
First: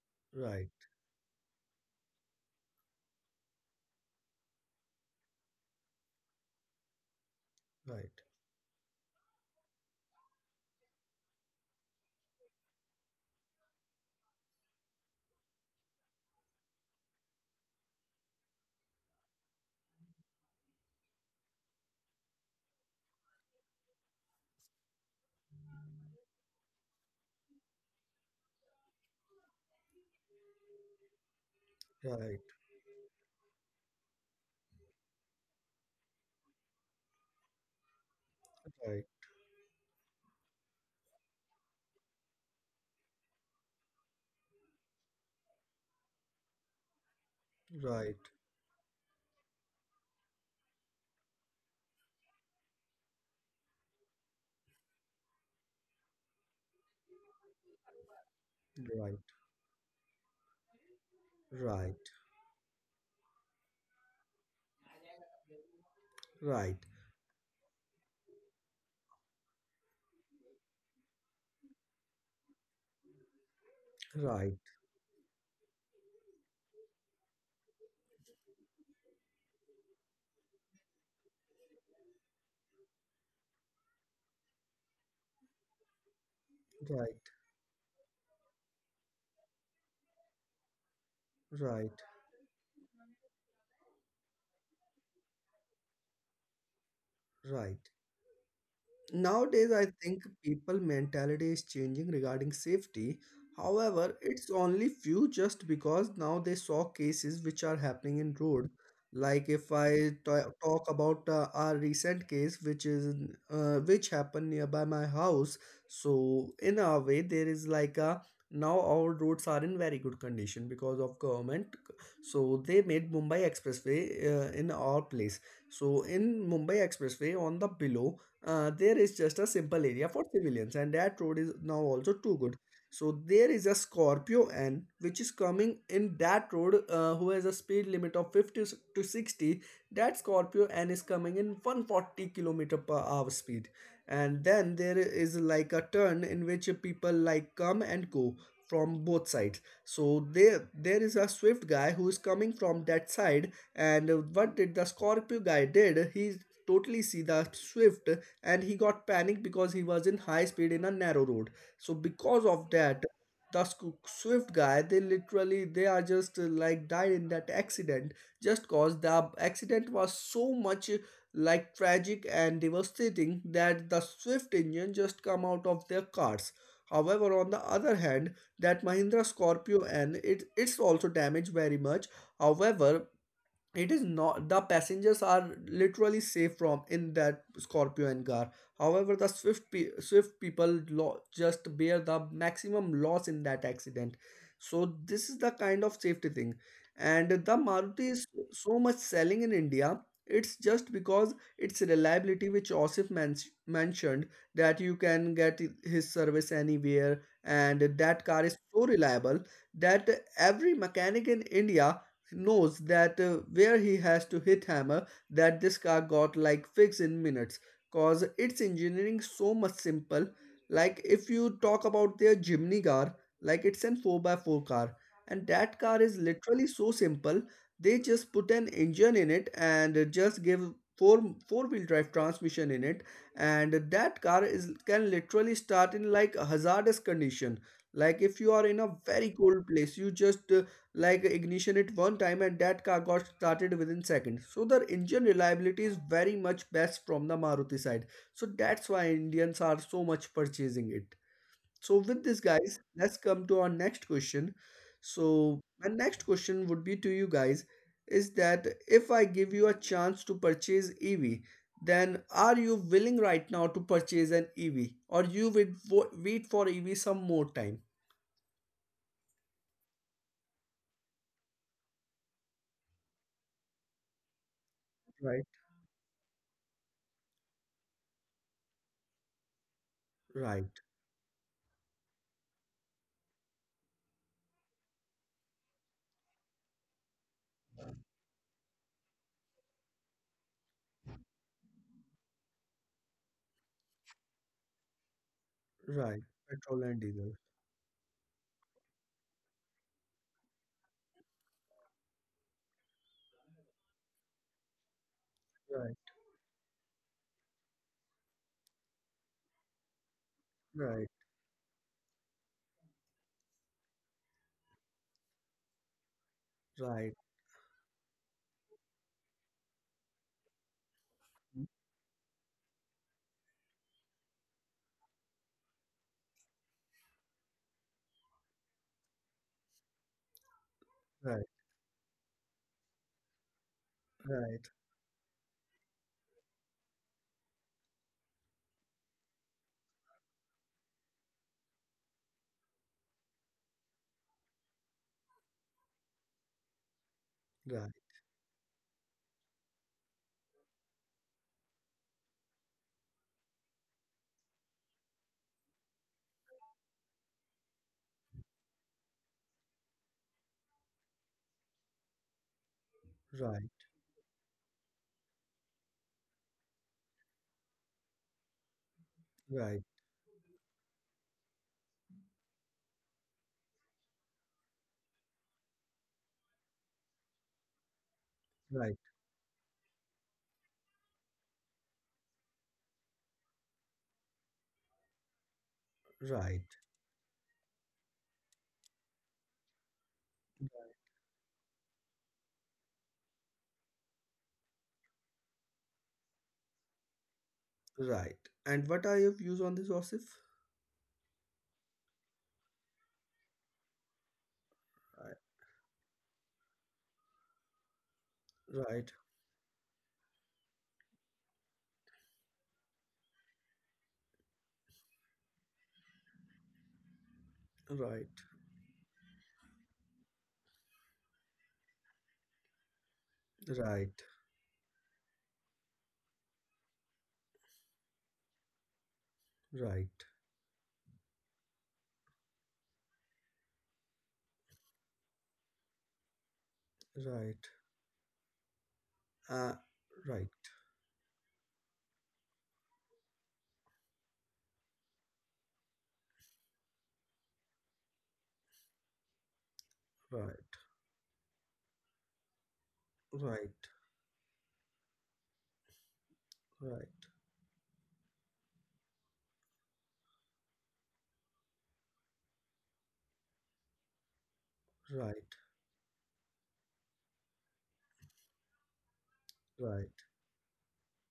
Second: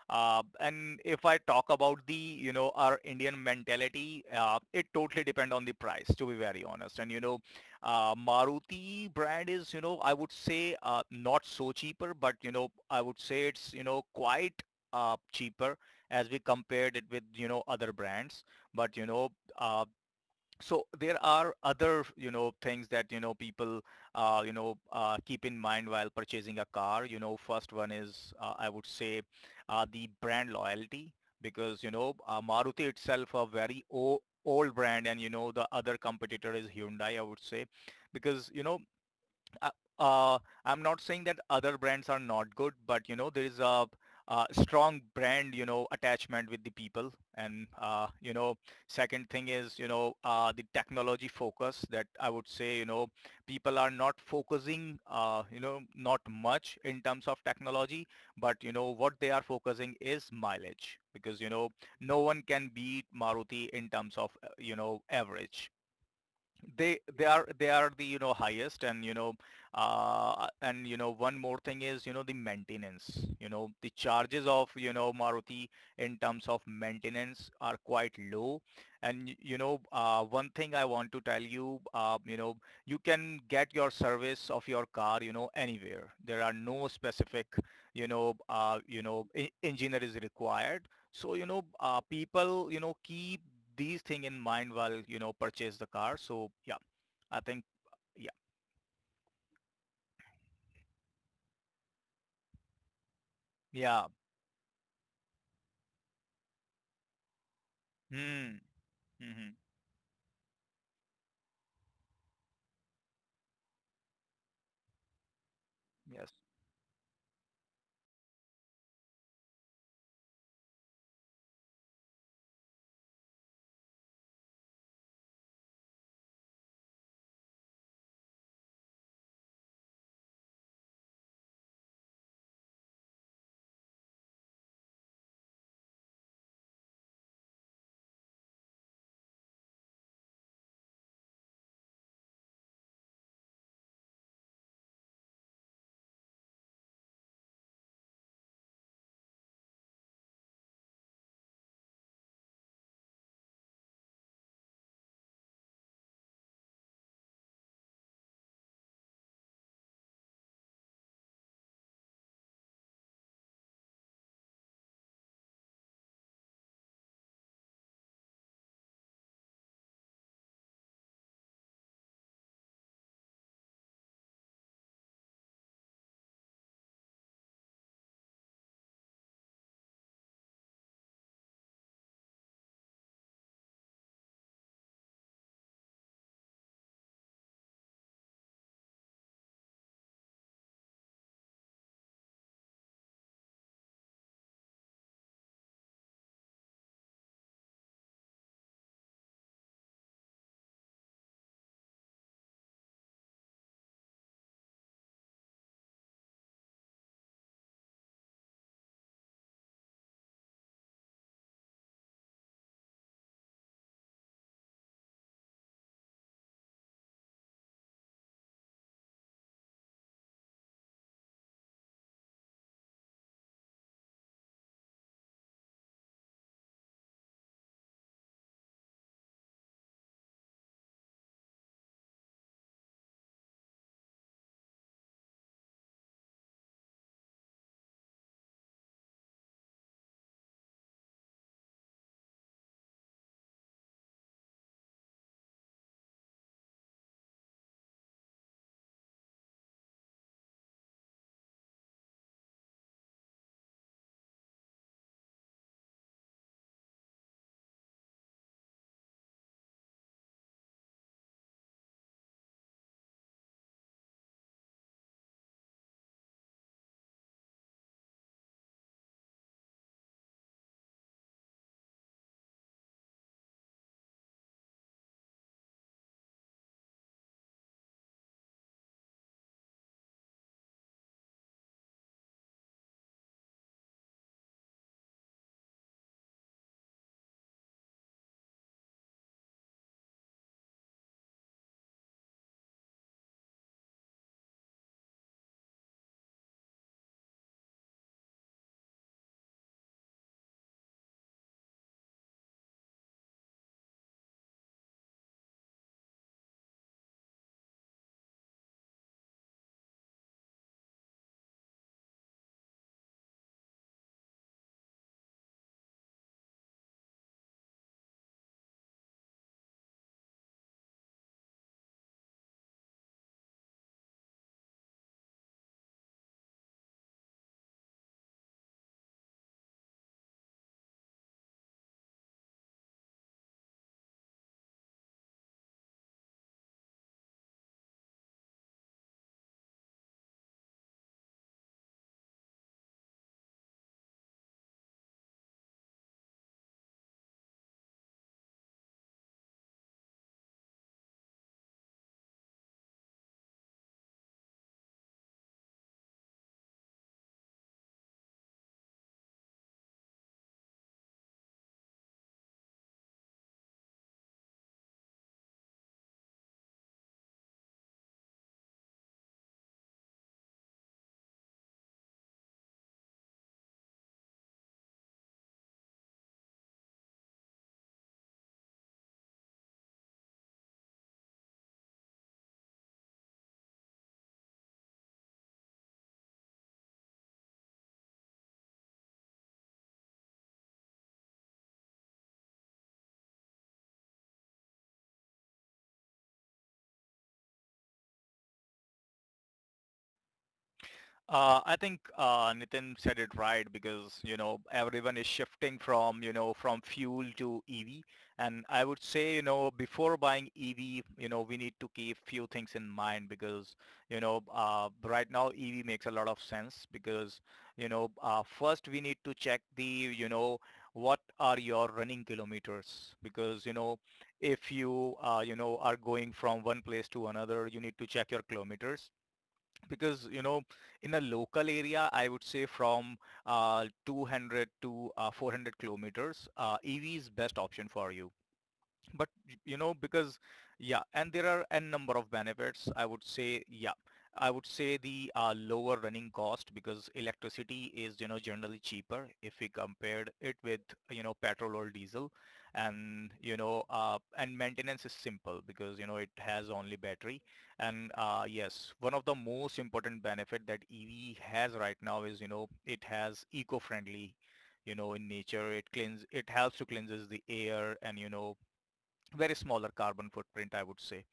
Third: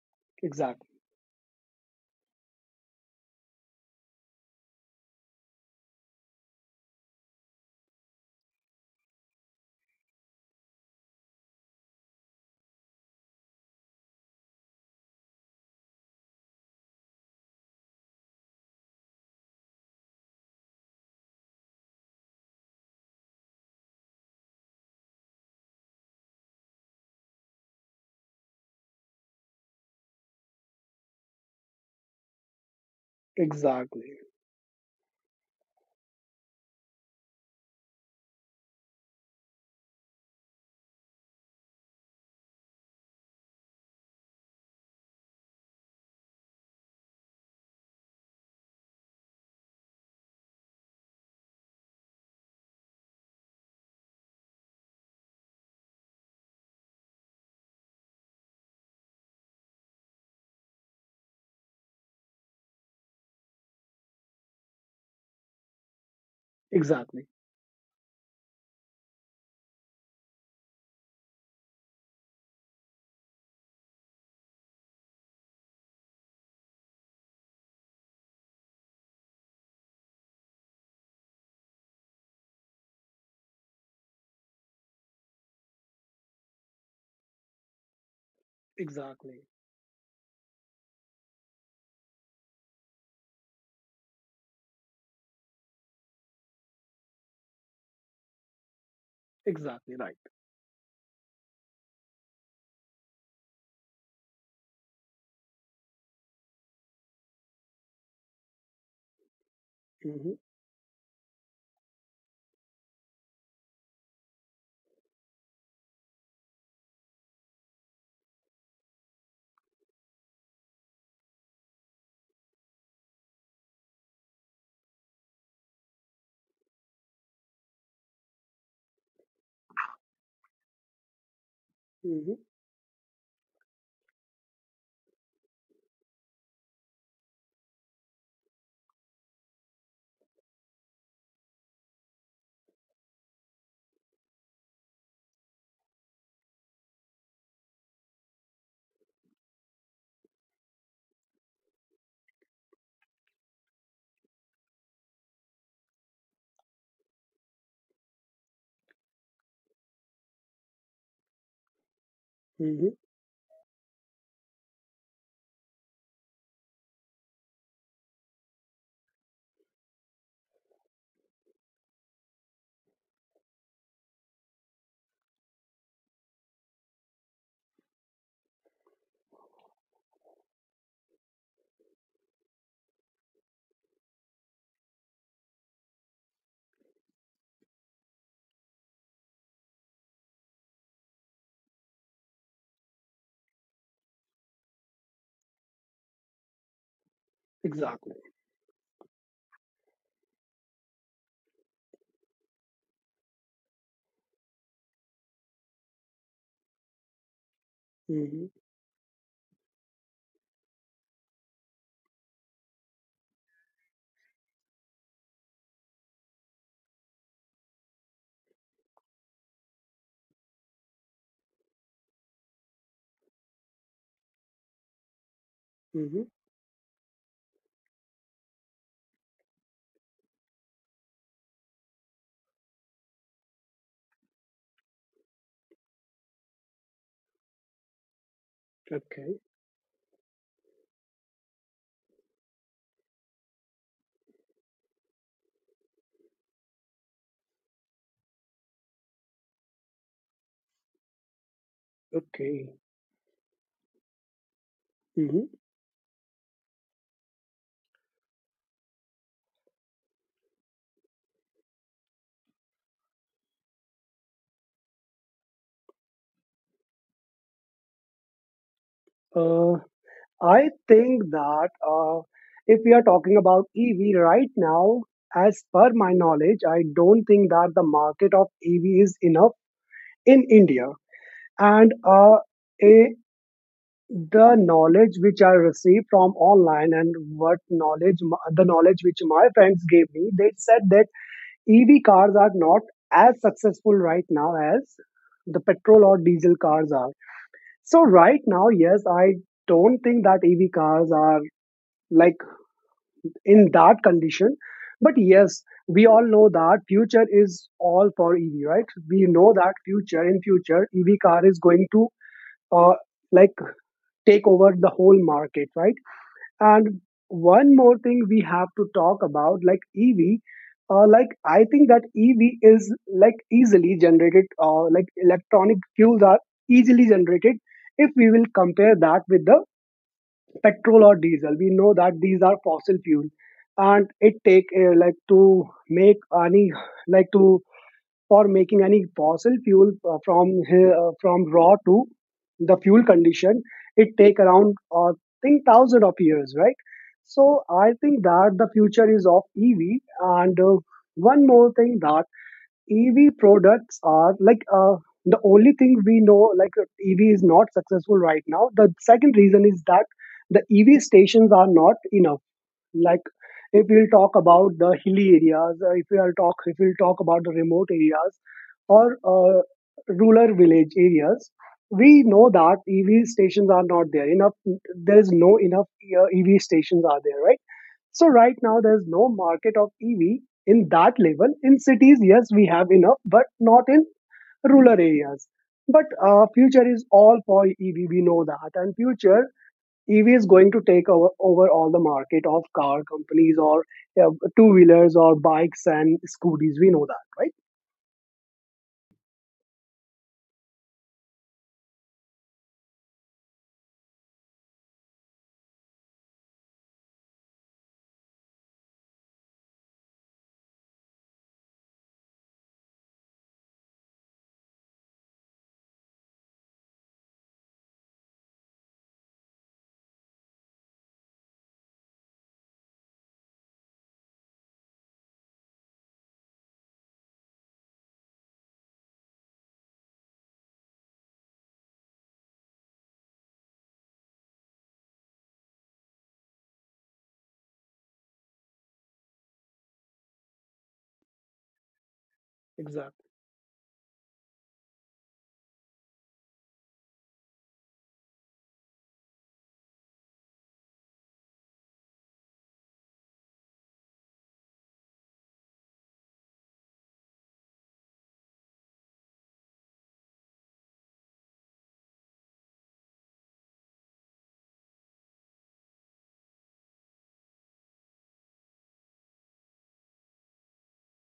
[SPEAKER 3] Uh,
[SPEAKER 1] right,
[SPEAKER 2] exactly,
[SPEAKER 3] and if I talk about the, you know, our Indian mentality, uh, it totally depends on the price, to be very honest. And, you know, uh,
[SPEAKER 1] right,
[SPEAKER 3] Maruti brand is, you know, I would say uh, not so cheaper, but, you know, I would say it's, you know, quite uh, cheaper as we compared it with, you know, other brands. But, you know, uh, so there are other, you know, things that, you know, people uh, you know uh, keep in mind while purchasing a car. You know, first one is, uh, I would say uh, the brand loyalty, because you know uh,
[SPEAKER 1] right,
[SPEAKER 3] Maruti itself a very
[SPEAKER 2] exactly,
[SPEAKER 3] o- old brand, and you know the other competitor is Hyundai, I would say, because you know uh, uh, I'm not saying that other brands are not good, but you know, there is a, uh strong brand, you know, attachment with the people. And,
[SPEAKER 1] right,
[SPEAKER 3] uh,
[SPEAKER 1] right,
[SPEAKER 3] you know, second thing is, you know, uh, the technology focus, that I would say, you know, people are not focusing, uh, you know, not much in terms of technology, but, you know, what
[SPEAKER 1] right,
[SPEAKER 3] they are focusing is mileage, because, you know,
[SPEAKER 1] right,
[SPEAKER 3] no one can beat Maruti in terms of, uh, you know, average.
[SPEAKER 1] right,
[SPEAKER 3] they they
[SPEAKER 2] exactly,
[SPEAKER 3] are they are the, you know, highest. And you know uh and you know one more thing is, you know, the maintenance, you know, the charges of, you know, Maruti in terms of maintenance are quite low. And you know uh, one thing I want to tell you, uh, you know you can get your service of your car, you know, anywhere. There are no
[SPEAKER 1] right,
[SPEAKER 3] specific, you know uh, you know
[SPEAKER 2] exactly,
[SPEAKER 3] e- engineer is required. So, you know,
[SPEAKER 1] right, right,
[SPEAKER 3] uh, people, you know, keep these thing in mind while, you know, purchase the car. So, yeah, I think,
[SPEAKER 1] right.
[SPEAKER 3] yeah,
[SPEAKER 1] Nowadays, I
[SPEAKER 2] exactly right.
[SPEAKER 1] think people mentality is changing regarding safety.
[SPEAKER 3] yeah.
[SPEAKER 1] However, it's only few just because now they saw cases which are happening in
[SPEAKER 3] Hmm.
[SPEAKER 1] road.
[SPEAKER 3] Mm-hmm.
[SPEAKER 1] Like if I
[SPEAKER 2] Mm-hmm,
[SPEAKER 1] ta- talk about uh, our recent case, which is in- uh, which happened nearby my house.
[SPEAKER 3] Yes.
[SPEAKER 1] So in our way, there is like a now our roads are in very good condition because of government. So they made Mumbai Expressway uh, in our place. So in Mumbai Expressway on the below uh, there is just a simple area for civilians and that road is now also
[SPEAKER 2] mm-hmm,
[SPEAKER 1] too good. So there is a Scorpio N which is coming in that road uh, who has a speed limit of fifty s- to sixty. That Scorpio N is coming in one forty kilometer per hour speed. And then there is like a turn in which people like come and go from both sides. So there there is a swift guy who is coming from that side. And uh, what did the scorpio guy did, he totally see the swift, and he got panicked because he was in high speed in a narrow road. So because of
[SPEAKER 2] mm-hmm,
[SPEAKER 1] that, the squ- swift guy, they literally they are just uh, like died in that accident. Just cause the accident was so much uh, like tragic and devastating that the swift engine just come out of their cars. However, on the other hand, that Mahindra Scorpio and, it it's also damaged very much. However, it is not, the passengers are literally safe from in that Scorpio and car. However, the swift pe- swift people lo- just bear the maximum loss in that accident. So this is the kind of safety thing. And the Maruti
[SPEAKER 2] exactly.
[SPEAKER 1] is so much selling in India. It's just because its reliability which Osif men- mentioned. That you can get his service anywhere and that car
[SPEAKER 2] Mm-hmm,
[SPEAKER 1] is so reliable that every mechanic in India knows that uh, where he has to hit hammer, that this car got like fixed in minutes. Cause its engineering so much simple. Like if you talk about their Jimny car, like it's an four by four car. And that car is
[SPEAKER 2] mm-hmm,
[SPEAKER 1] literally so simple. They just put an engine in it and uh, just give four four wheel drive transmission in it. And that car is can literally start in like a hazardous condition. Like if you are in a very
[SPEAKER 2] okay,
[SPEAKER 1] cold place, you just uh, like ignition at one time and that car got started within seconds. So the engine reliability is very much best from the Maruti side. So that's why Indians are so much purchasing it. So with this
[SPEAKER 2] okay.
[SPEAKER 1] guys, let's come to our next question.
[SPEAKER 2] Mm-hmm.
[SPEAKER 1] So my next question would be to you guys is that if I give you a chance to purchase EV, then are you willing right now to purchase an ev or you would wo- wait for ev some more time?
[SPEAKER 2] Uh, I think that uh, if we are talking about E V right now,
[SPEAKER 1] Right,
[SPEAKER 2] as per my knowledge, I don't think that the market of E V is enough in
[SPEAKER 1] right,
[SPEAKER 2] India. And uh, a, the knowledge which I received from online, and what knowledge m- the knowledge which my friends gave me, they said that E V cars are not as successful right now as the petrol or
[SPEAKER 1] right.
[SPEAKER 2] diesel
[SPEAKER 1] Petrol
[SPEAKER 2] cars
[SPEAKER 1] and
[SPEAKER 2] are.
[SPEAKER 1] diesel.
[SPEAKER 2] So right now, yes, I don't think that E V cars are like in that condition. But yes,
[SPEAKER 1] Right.
[SPEAKER 2] we all know that future is all for E V, right? We know that future in future
[SPEAKER 1] Right,
[SPEAKER 2] E V car is going to uh, like take over the whole market, right? And
[SPEAKER 1] right,
[SPEAKER 2] one more thing we have to talk about, like E V. Uh, like I
[SPEAKER 1] mm,
[SPEAKER 2] think that E V is like easily generated. Uh, like electronic fuels are easily generated. If we will compare that with the petrol or
[SPEAKER 1] right,
[SPEAKER 2] diesel, we know that these are fossil fuel, and it take
[SPEAKER 1] right,
[SPEAKER 2] uh, like to make any like to for making any fossil fuel uh, from uh, from raw to the fuel condition, it take around uh, think thousand of years, right. So I
[SPEAKER 1] right,
[SPEAKER 2] think that the future is of EV. And uh, one more thing that EV products are like, uh, the only thing we know like, uh, EV is not successful right now. The second reason is that the EV stations are not enough. Like
[SPEAKER 1] right,
[SPEAKER 2] if we'll talk about the hilly areas, uh, if we'll talk if we'll talk about the remote areas or uh,
[SPEAKER 1] right,
[SPEAKER 2] rural village areas, we know that EV stations are not there enough. There is no enough uh, EV stations are there, right. So right now
[SPEAKER 1] right,
[SPEAKER 2] there's no market of EV in that level. In cities, yes, we have enough, but not in rural areas. But uh,
[SPEAKER 1] right,
[SPEAKER 2] future is all for EV, we know that. And future E V is going to take over, over all the market of car companies or uh, two wheelers or bikes and scooters. We know that, right?
[SPEAKER 1] right. And what are your views on this, Osif?
[SPEAKER 3] Uh, I think uh, Nitin said it right, because you know everyone is
[SPEAKER 1] Right,
[SPEAKER 3] shifting from, you know, from fuel to E V, and I would
[SPEAKER 1] right,
[SPEAKER 3] say, you know, before buying E V, you know we need to keep few things in mind, because you know uh, right now E V makes a lot of sense, because you know
[SPEAKER 1] right,
[SPEAKER 3] uh, first we need to check the, you know, what are your running kilometers, because you know
[SPEAKER 1] right,
[SPEAKER 3] if you, uh, you know are going from one place to another, you need to check your kilometers,
[SPEAKER 1] right,
[SPEAKER 3] because you know in a local area I would say from uh, two hundred to uh, four hundred kilometers, uh, ev is best
[SPEAKER 1] right,
[SPEAKER 3] option for you. But
[SPEAKER 1] uh,
[SPEAKER 3] you know because
[SPEAKER 1] right,
[SPEAKER 3] Yeah, and there are n number of benefits, I would
[SPEAKER 2] Exactly.
[SPEAKER 3] say. Yeah, I would say the uh, lower running cost, because electricity is, you know, generally cheaper if we compared it
[SPEAKER 1] right,
[SPEAKER 3] with, you know, petrol or diesel. And you
[SPEAKER 1] right,
[SPEAKER 3] know uh, and maintenance is simple, because you know it has only
[SPEAKER 1] right,
[SPEAKER 3] battery. And uh, yes, one of the most important benefit that ev has right now is, you know, it has eco-friendly, you know, in
[SPEAKER 1] right,
[SPEAKER 3] nature. It cleans, it helps to cleanses the air, and you know very smaller
[SPEAKER 1] right,
[SPEAKER 3] carbon footprint, I would say.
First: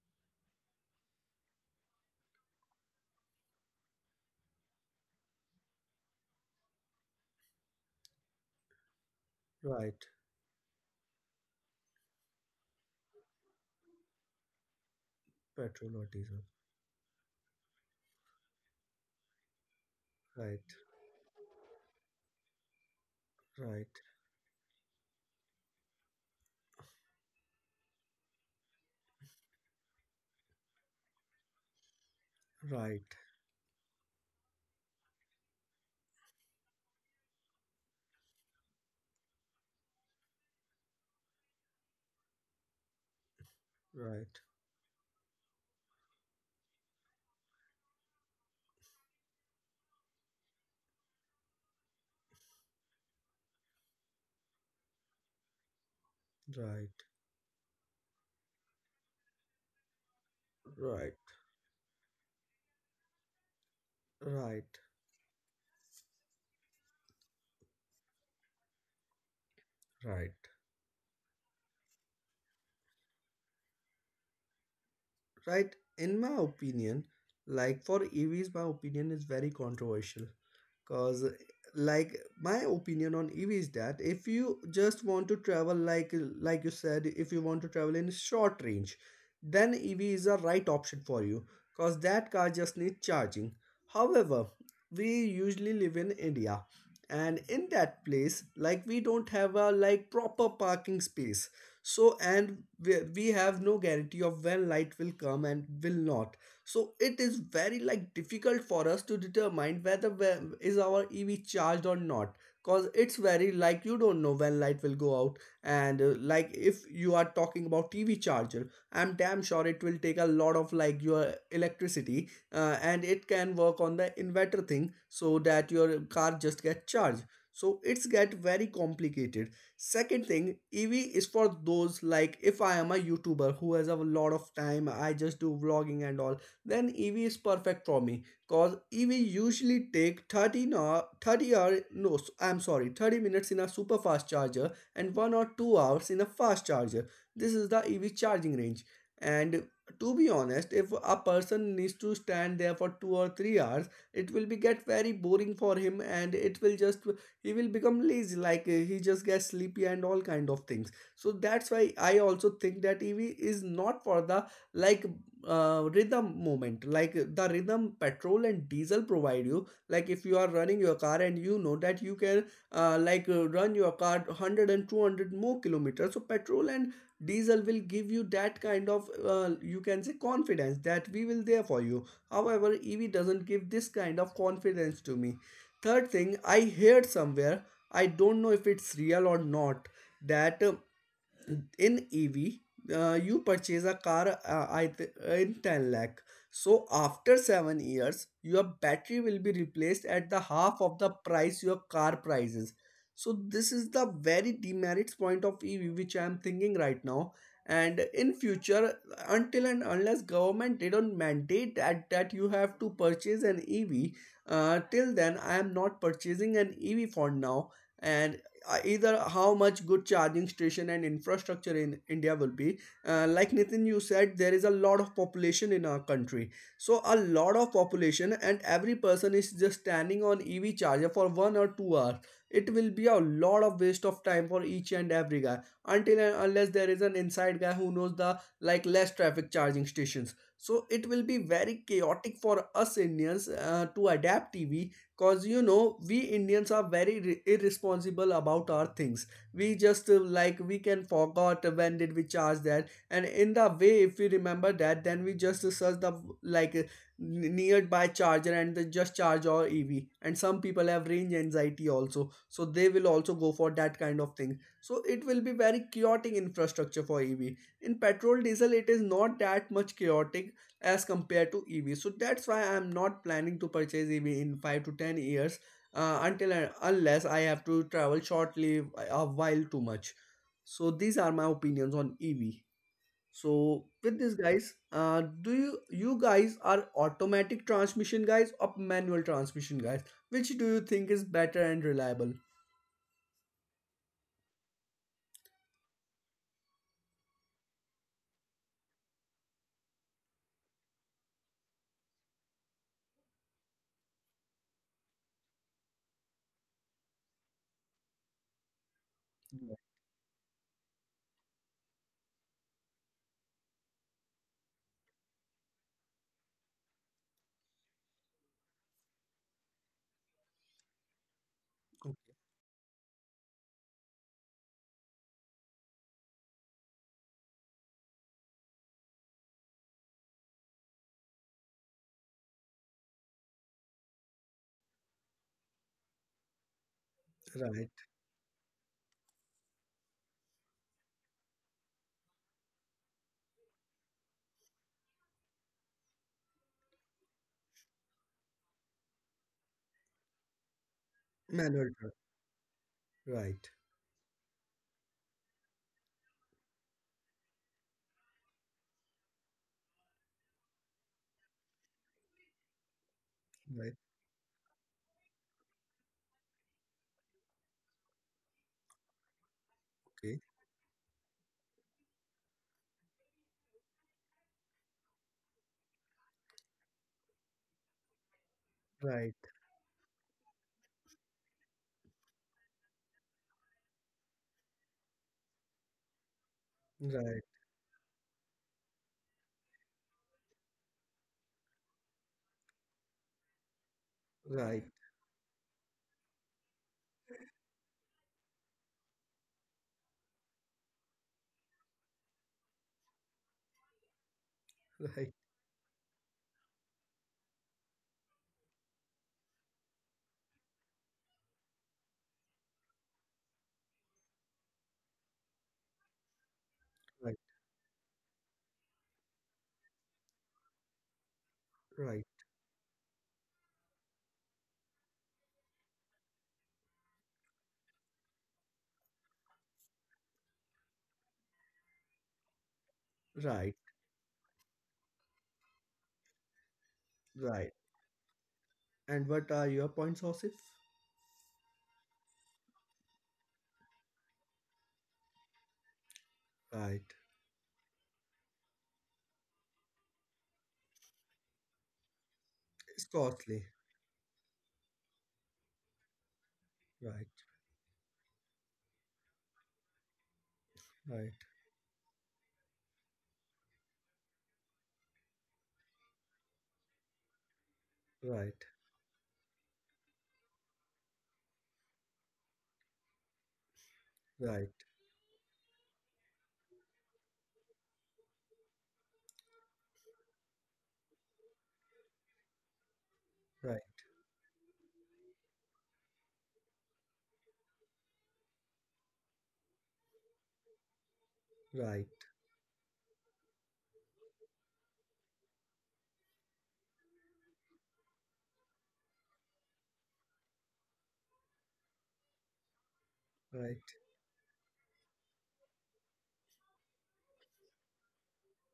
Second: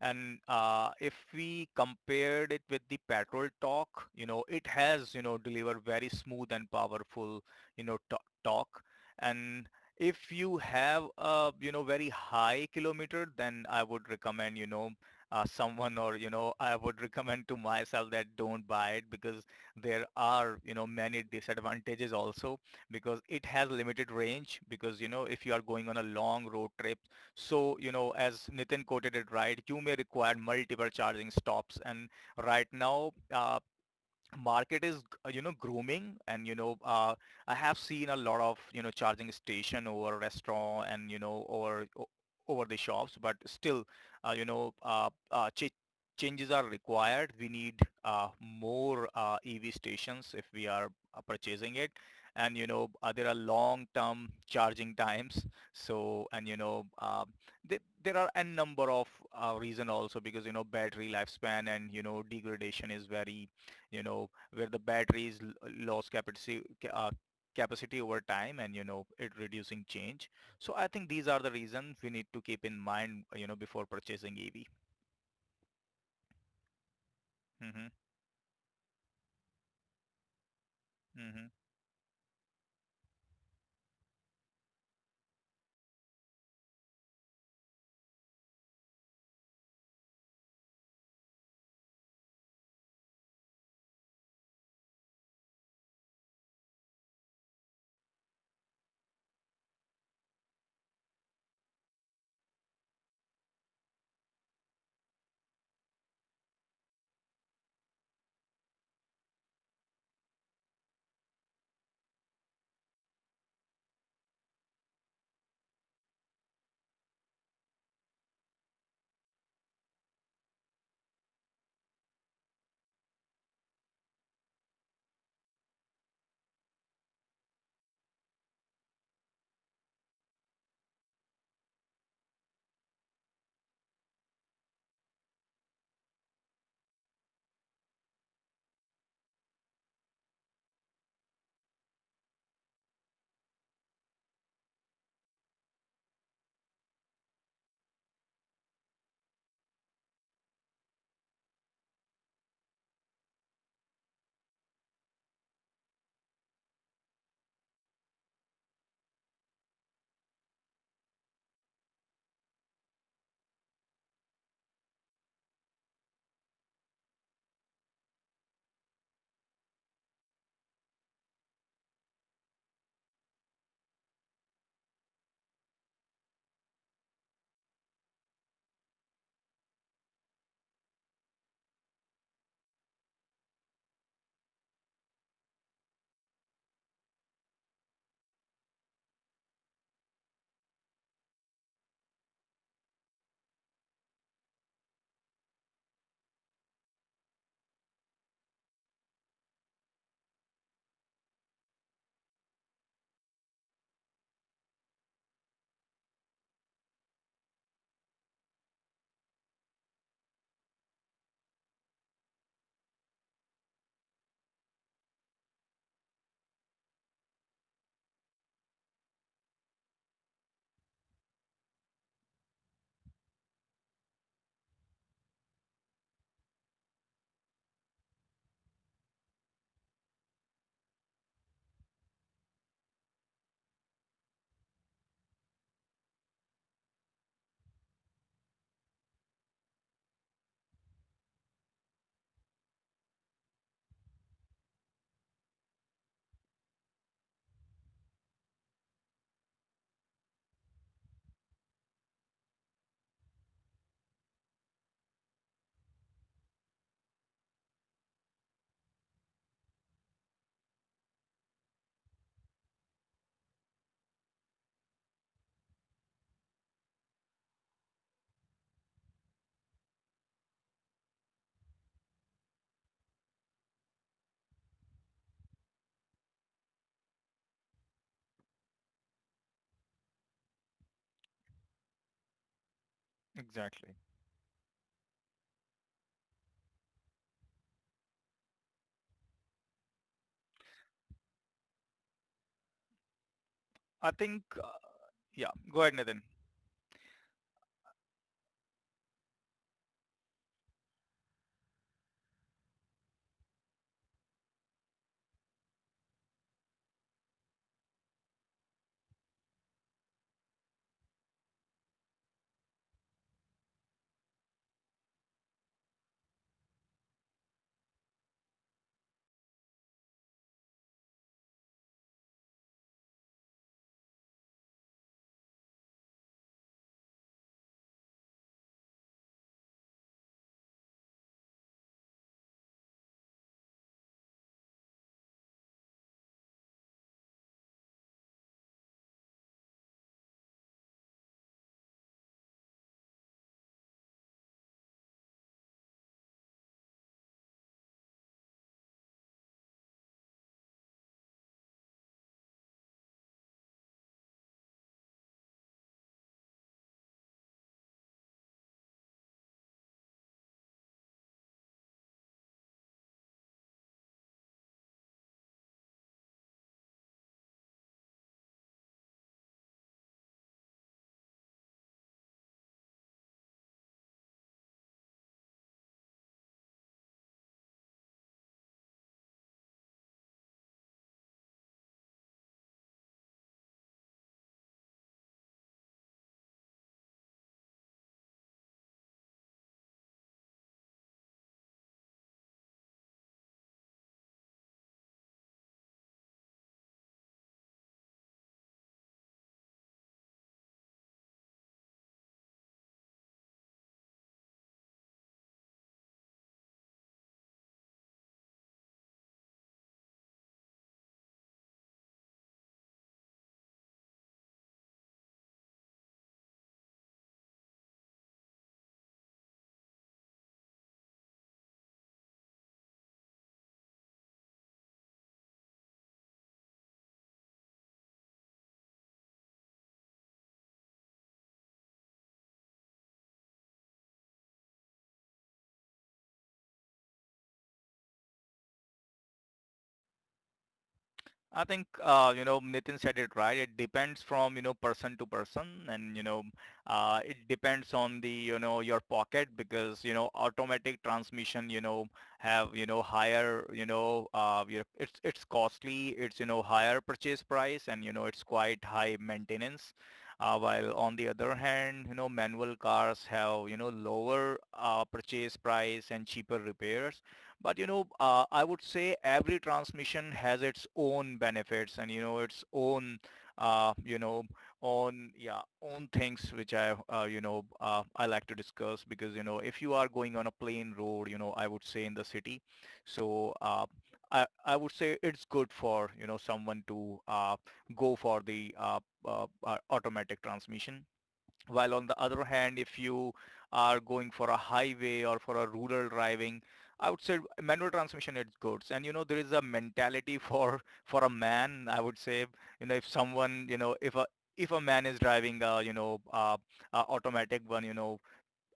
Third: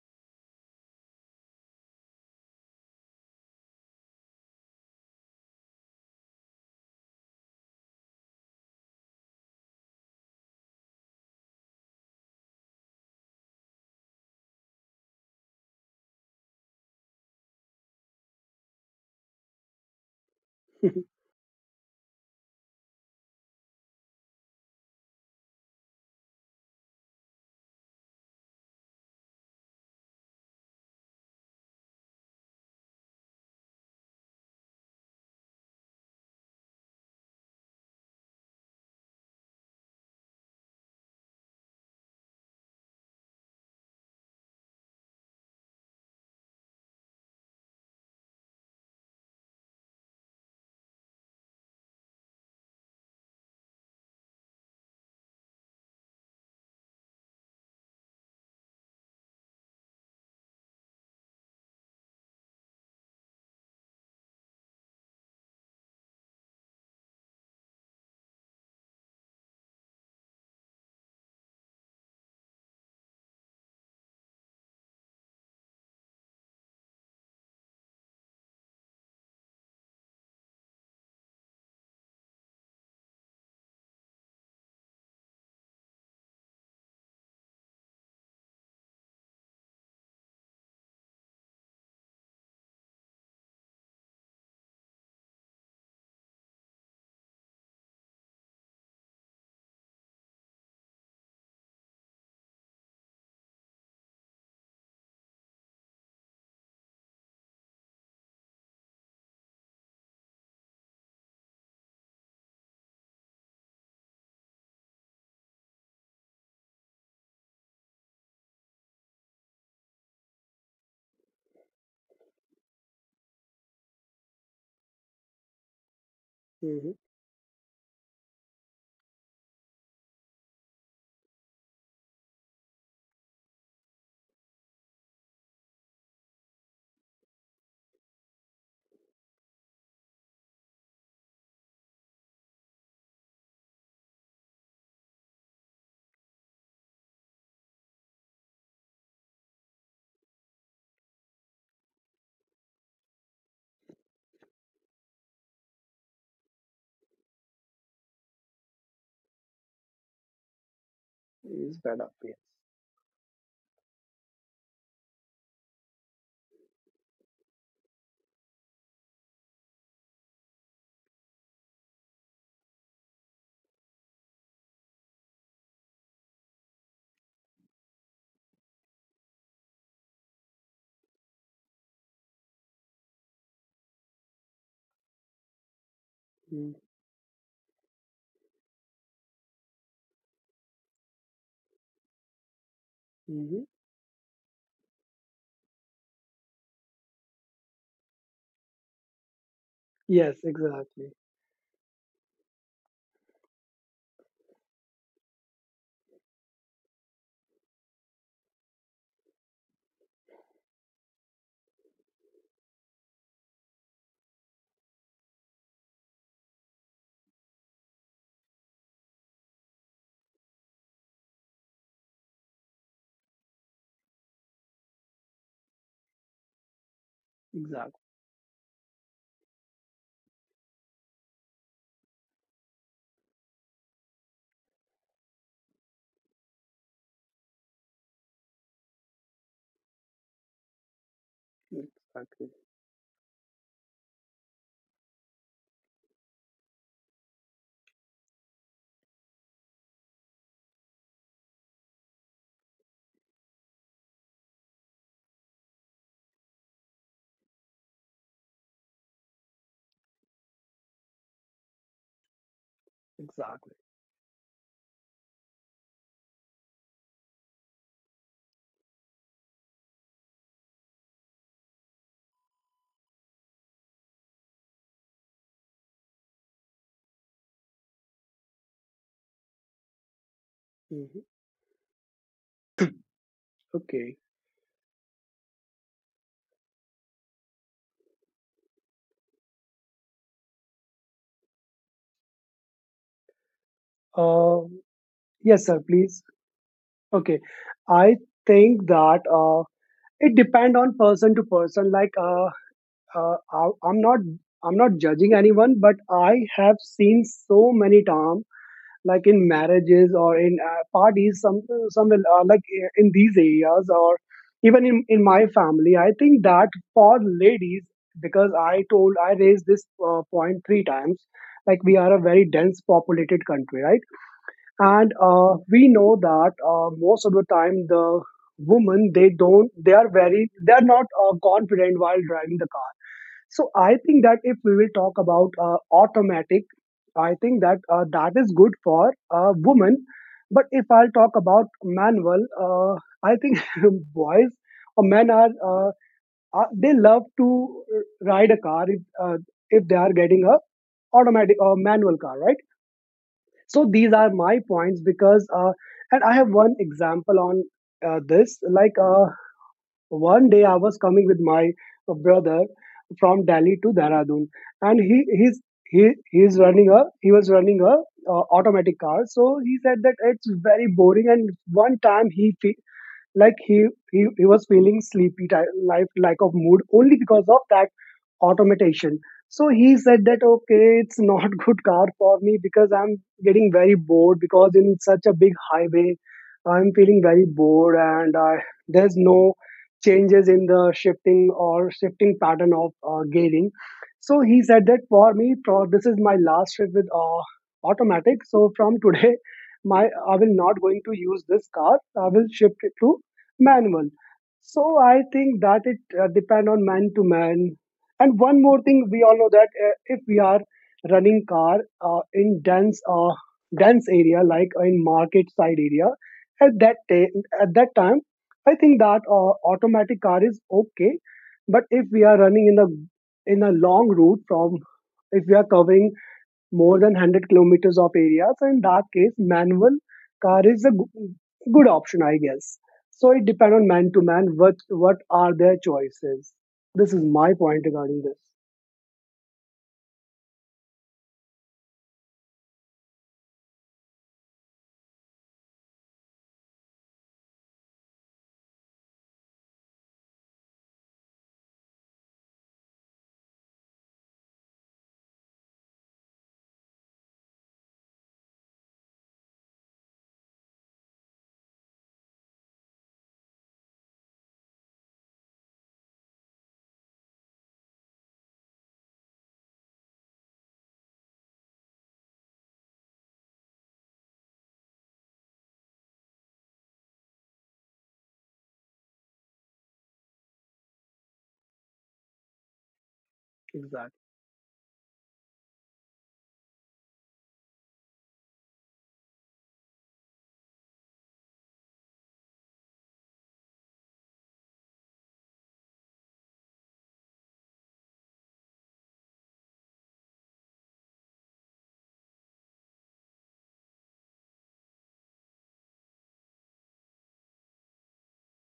[SPEAKER 3] And uh, if we compared it with the petrol talk, you know, it has, you know, delivered very smooth and powerful, you know, to- talk. And
[SPEAKER 1] right.
[SPEAKER 3] if you have a, you know, very high kilometer, then I would recommend, you know, uh,
[SPEAKER 1] Petrol
[SPEAKER 3] someone,
[SPEAKER 1] or
[SPEAKER 3] or, you
[SPEAKER 1] diesel.
[SPEAKER 3] know, I would recommend to myself that don't buy it, because there are,
[SPEAKER 1] Right,
[SPEAKER 3] you know, many disadvantages also, because it has
[SPEAKER 1] right,
[SPEAKER 3] limited range, because, you know, if you are going on a long road trip, so, you know, as Nitin quoted it right, you may require multiple charging stops. And right
[SPEAKER 1] right,
[SPEAKER 3] now, uh, market is uh, you know grooming and you know uh, I have seen a lot of you know charging station over restaurant and you know over o- over the shops but still
[SPEAKER 1] right, right,
[SPEAKER 3] uh, you know uh, uh, ch- changes are required. We need uh, more uh, ev stations if we are uh, purchasing it. And you know uh, There are long term charging times, so and you know
[SPEAKER 1] right,
[SPEAKER 3] uh, th- there are a number of uh, reason also because you know battery lifespan and you know degradation is very you know, where
[SPEAKER 1] right,
[SPEAKER 3] the batteries l- lost capacity ca- uh, capacity over time and you know it reducing change.
[SPEAKER 1] right,
[SPEAKER 3] So I think these are the reasons we need to keep in mind, you know, before purchasing E V.
[SPEAKER 1] right. In my opinion, like
[SPEAKER 3] Mm-hmm.
[SPEAKER 1] for E Vs, my opinion is very controversial. Cause
[SPEAKER 3] Mm-hmm.
[SPEAKER 1] like my opinion on E V is that if you just want to travel, like like you said, if you want to travel in short range, then E V is a right option for you because that car just needs charging. However, we usually live in India and in that place like we don't have a like proper parking space, so and we, we have no guarantee of when light will come and will not, so it is very like difficult for us to determine whether whe- is our ev charged or not, cause it's very like you don't know when light will go out. And uh, like if you are talking about tv charger, I'm damn sure it will take a lot of like your electricity, uh, and it can work on the inverter thing so that your car just get
[SPEAKER 2] Hmm.
[SPEAKER 1] charged, so it's get very complicated. Second thing, EV is for those, like if I am a youtuber who has a lot of time, I just do vlogging and all, then E V is perfect for me because E V usually take thirty or thirty hour, no, i I'm sorry, thirty minutes in a super fast charger and one or two hours in a fast charger. This is the E V charging range. And to be honest, if a person needs to stand there for two or three hours, it will be get very boring for him and it will just he will become lazy, like uh, he just gets sleepy and all kind of things, so that's
[SPEAKER 2] He's
[SPEAKER 1] why
[SPEAKER 2] fed up.
[SPEAKER 1] I
[SPEAKER 2] Yeah.
[SPEAKER 1] also think that EV is not for the, like uh, rhythm moment, like the rhythm petrol and diesel provide you, like if you are running your car and you know that you can uh, like uh, run your car one hundred and two hundred more kilometers, so petrol and diesel will give you that kind of uh, you can say confidence that we will there for you. However, EV doesn't give this kind of confidence to me. Third thing, I heard somewhere, I don't know if it's real or not, that uh, in E V, uh, you
[SPEAKER 2] Mm-hmm.
[SPEAKER 1] purchase a car uh, in ten lakh. So after seven years, your battery will be replaced at
[SPEAKER 2] Yes,
[SPEAKER 1] the half of the
[SPEAKER 2] exactly.
[SPEAKER 1] price your car prices. So this is the very demerits point of E V which I am thinking right now. And in future, until and unless government they don't mandate that, that, you have to purchase an E V, uh, till then I am not purchasing an E V for now. And uh, either how much good charging station and infrastructure in India will be, uh, like Nitin, you said there is a lot of population in our country, so a lot of
[SPEAKER 2] Exactly.
[SPEAKER 1] population and every person is just standing on ev charger for one or two hours, it will be a lot of waste of time for each and every guy, until and unless there is an inside guy who knows the like less traffic charging stations, so it will be very chaotic
[SPEAKER 2] Exactly.
[SPEAKER 1] for us Indians uh, to adapt EV. Cause you know we Indians are very re- irresponsible about our things. We just uh, like we can forgot when did we charge that, and in the way if we remember that, then we just search the, like uh, n- nearby charger and they just charge our E V. And some people have range anxiety also, so they will also go for
[SPEAKER 2] Exactly.
[SPEAKER 1] that kind of thing. So it will be very chaotic infrastructure for E V. In petrol diesel, it is not that much chaotic as compared to E V. So that's why I'm not planning to purchase E V in five to ten years uh, until and unless I have to travel shortly uh, a while too much. So these
[SPEAKER 2] Hmm.
[SPEAKER 1] are my opinions on E V. So
[SPEAKER 3] Exactly.
[SPEAKER 2] Okay.
[SPEAKER 1] with this guys, uh, do you you guys are automatic transmission guys or manual transmission guys? Which do you think is better and reliable?
[SPEAKER 3] I think
[SPEAKER 2] Uh,
[SPEAKER 3] uh, yeah.
[SPEAKER 2] yes,
[SPEAKER 3] Go
[SPEAKER 2] sir,
[SPEAKER 3] ahead, Nathan.
[SPEAKER 2] please. Okay. I think that uh, it depend on person to person. Like, uh, uh, I, I'm not. I'm not judging anyone, but I have seen so many times like in
[SPEAKER 1] Yeah.
[SPEAKER 2] marriages or in uh, parties, some some uh, like uh, in these areas or even in, in my family. I think that for ladies, because I told, I raised this uh, point three times. Like, we are a very dense populated country, right? And uh, we know that uh, most of the time the women they don't they are very they are not uh, confident while driving the car. So I think that if we will talk about uh, automatic, I think that
[SPEAKER 1] Right.
[SPEAKER 2] uh, that is good for uh, women. But if I'll talk about manual, uh, I think boys or men are, uh, are they love to ride a car if uh, if they are getting a automatic or
[SPEAKER 1] Manual. Truck.
[SPEAKER 2] manual car, right?
[SPEAKER 1] Right.
[SPEAKER 2] So these are my points, because, uh, and I have one example on uh, this. Like, uh, one day I was coming with my uh, brother from Delhi to
[SPEAKER 1] Right.
[SPEAKER 2] Dehradun, and he he's he he's running a he was running a uh, automatic car. So he said that
[SPEAKER 1] Okay.
[SPEAKER 2] it's very boring, and one time he fe- like he he, he was feeling sleepy, ti- like lack of mood, only because of that automation.
[SPEAKER 1] Right.
[SPEAKER 2] So he said that, okay, it's not good car for me, because I'm getting very bored, because in such a big highway I'm feeling
[SPEAKER 1] Right.
[SPEAKER 2] very bored, and uh, there's no changes in the shifting or shifting pattern of uh, gearing. So he
[SPEAKER 1] Right.
[SPEAKER 2] said that, for me, pro- this is my last trip with uh, automatic. So from today, my I will not going to use this car, I will shift it to manual. So I
[SPEAKER 1] Right.
[SPEAKER 2] think that it uh, depend on man to man. And one more thing, we all know that uh, if we are running car uh, in dense uh, dense area, like in market side area, at that day
[SPEAKER 1] Right.
[SPEAKER 2] at that time, I think that uh, automatic car is okay. But if we
[SPEAKER 1] Right.
[SPEAKER 2] are running in the in a long route, from if we are covering more than one hundred kilometers of area. So in that case, manual car is a g- good option, I guess. So it
[SPEAKER 1] Right.
[SPEAKER 2] depends on man to man, what what are their choices. This is my
[SPEAKER 1] Right.
[SPEAKER 2] point regarding this.
[SPEAKER 1] And what are your points, Osif?
[SPEAKER 3] I think uh, you know Nitin said it right. It depends from you know person to person, and you know
[SPEAKER 1] Right.
[SPEAKER 3] uh, it depends on the you know your pocket because you know automatic transmission you know have you know
[SPEAKER 1] It's
[SPEAKER 3] higher
[SPEAKER 1] costly.
[SPEAKER 3] you know uh, your- it's it's costly. It's you know higher
[SPEAKER 1] Right,
[SPEAKER 3] purchase price, and you know it's quite high maintenance. Uh, while on the
[SPEAKER 1] right,
[SPEAKER 3] other hand, you know manual cars have you know lower uh, purchase price and cheaper repairs, but you know, uh,
[SPEAKER 1] right,
[SPEAKER 3] I would say every transmission has its own benefits and you know its own, uh, you know,
[SPEAKER 1] right,
[SPEAKER 3] own yeah own things which I uh, you know uh, I like to discuss because you know if you are going on a plain road, you know I would say in the city. So
[SPEAKER 1] right,
[SPEAKER 3] uh,
[SPEAKER 2] Exactly.
[SPEAKER 3] I I would say it's good for you know someone to uh, go for the uh, uh, uh, automatic transmission, while on
[SPEAKER 1] right,
[SPEAKER 3] the other hand, if you are going for a highway or for a rural driving, I would say manual transmission is good. And you know, there is a mentality for for a man, I would say, you know, if someone, you
[SPEAKER 1] right,
[SPEAKER 3] know, if a if a man is driving a, you know, uh, uh, automatic one, you know,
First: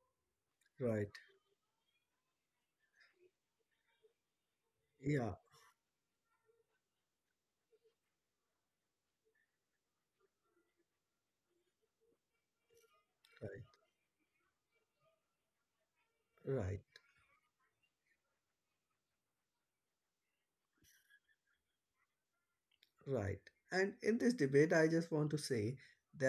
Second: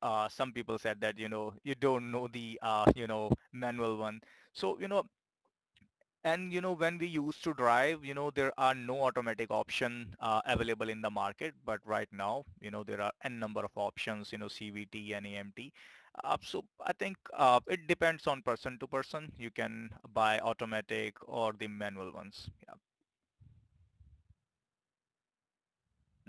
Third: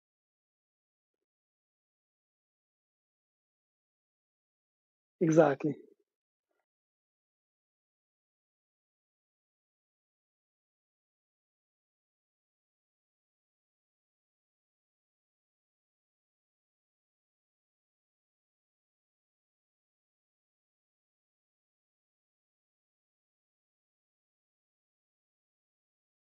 [SPEAKER 3] uh, some people said
[SPEAKER 1] right.
[SPEAKER 3] that, you know, you don't know the, uh, you know, manual one. So, you know,
[SPEAKER 1] Yeah,
[SPEAKER 2] Exactly.
[SPEAKER 3] and you know, when we used to drive, you know, there are no automatic option uh, available in the market, but right now, you know, there are n
[SPEAKER 1] right,
[SPEAKER 3] number of options, you know, C V T and A M T. Uh, so
[SPEAKER 1] right.
[SPEAKER 3] I think uh, it depends on person to person. You can buy automatic or the manual ones. Yeah.
[SPEAKER 1] Right. And in this debate, I just want to say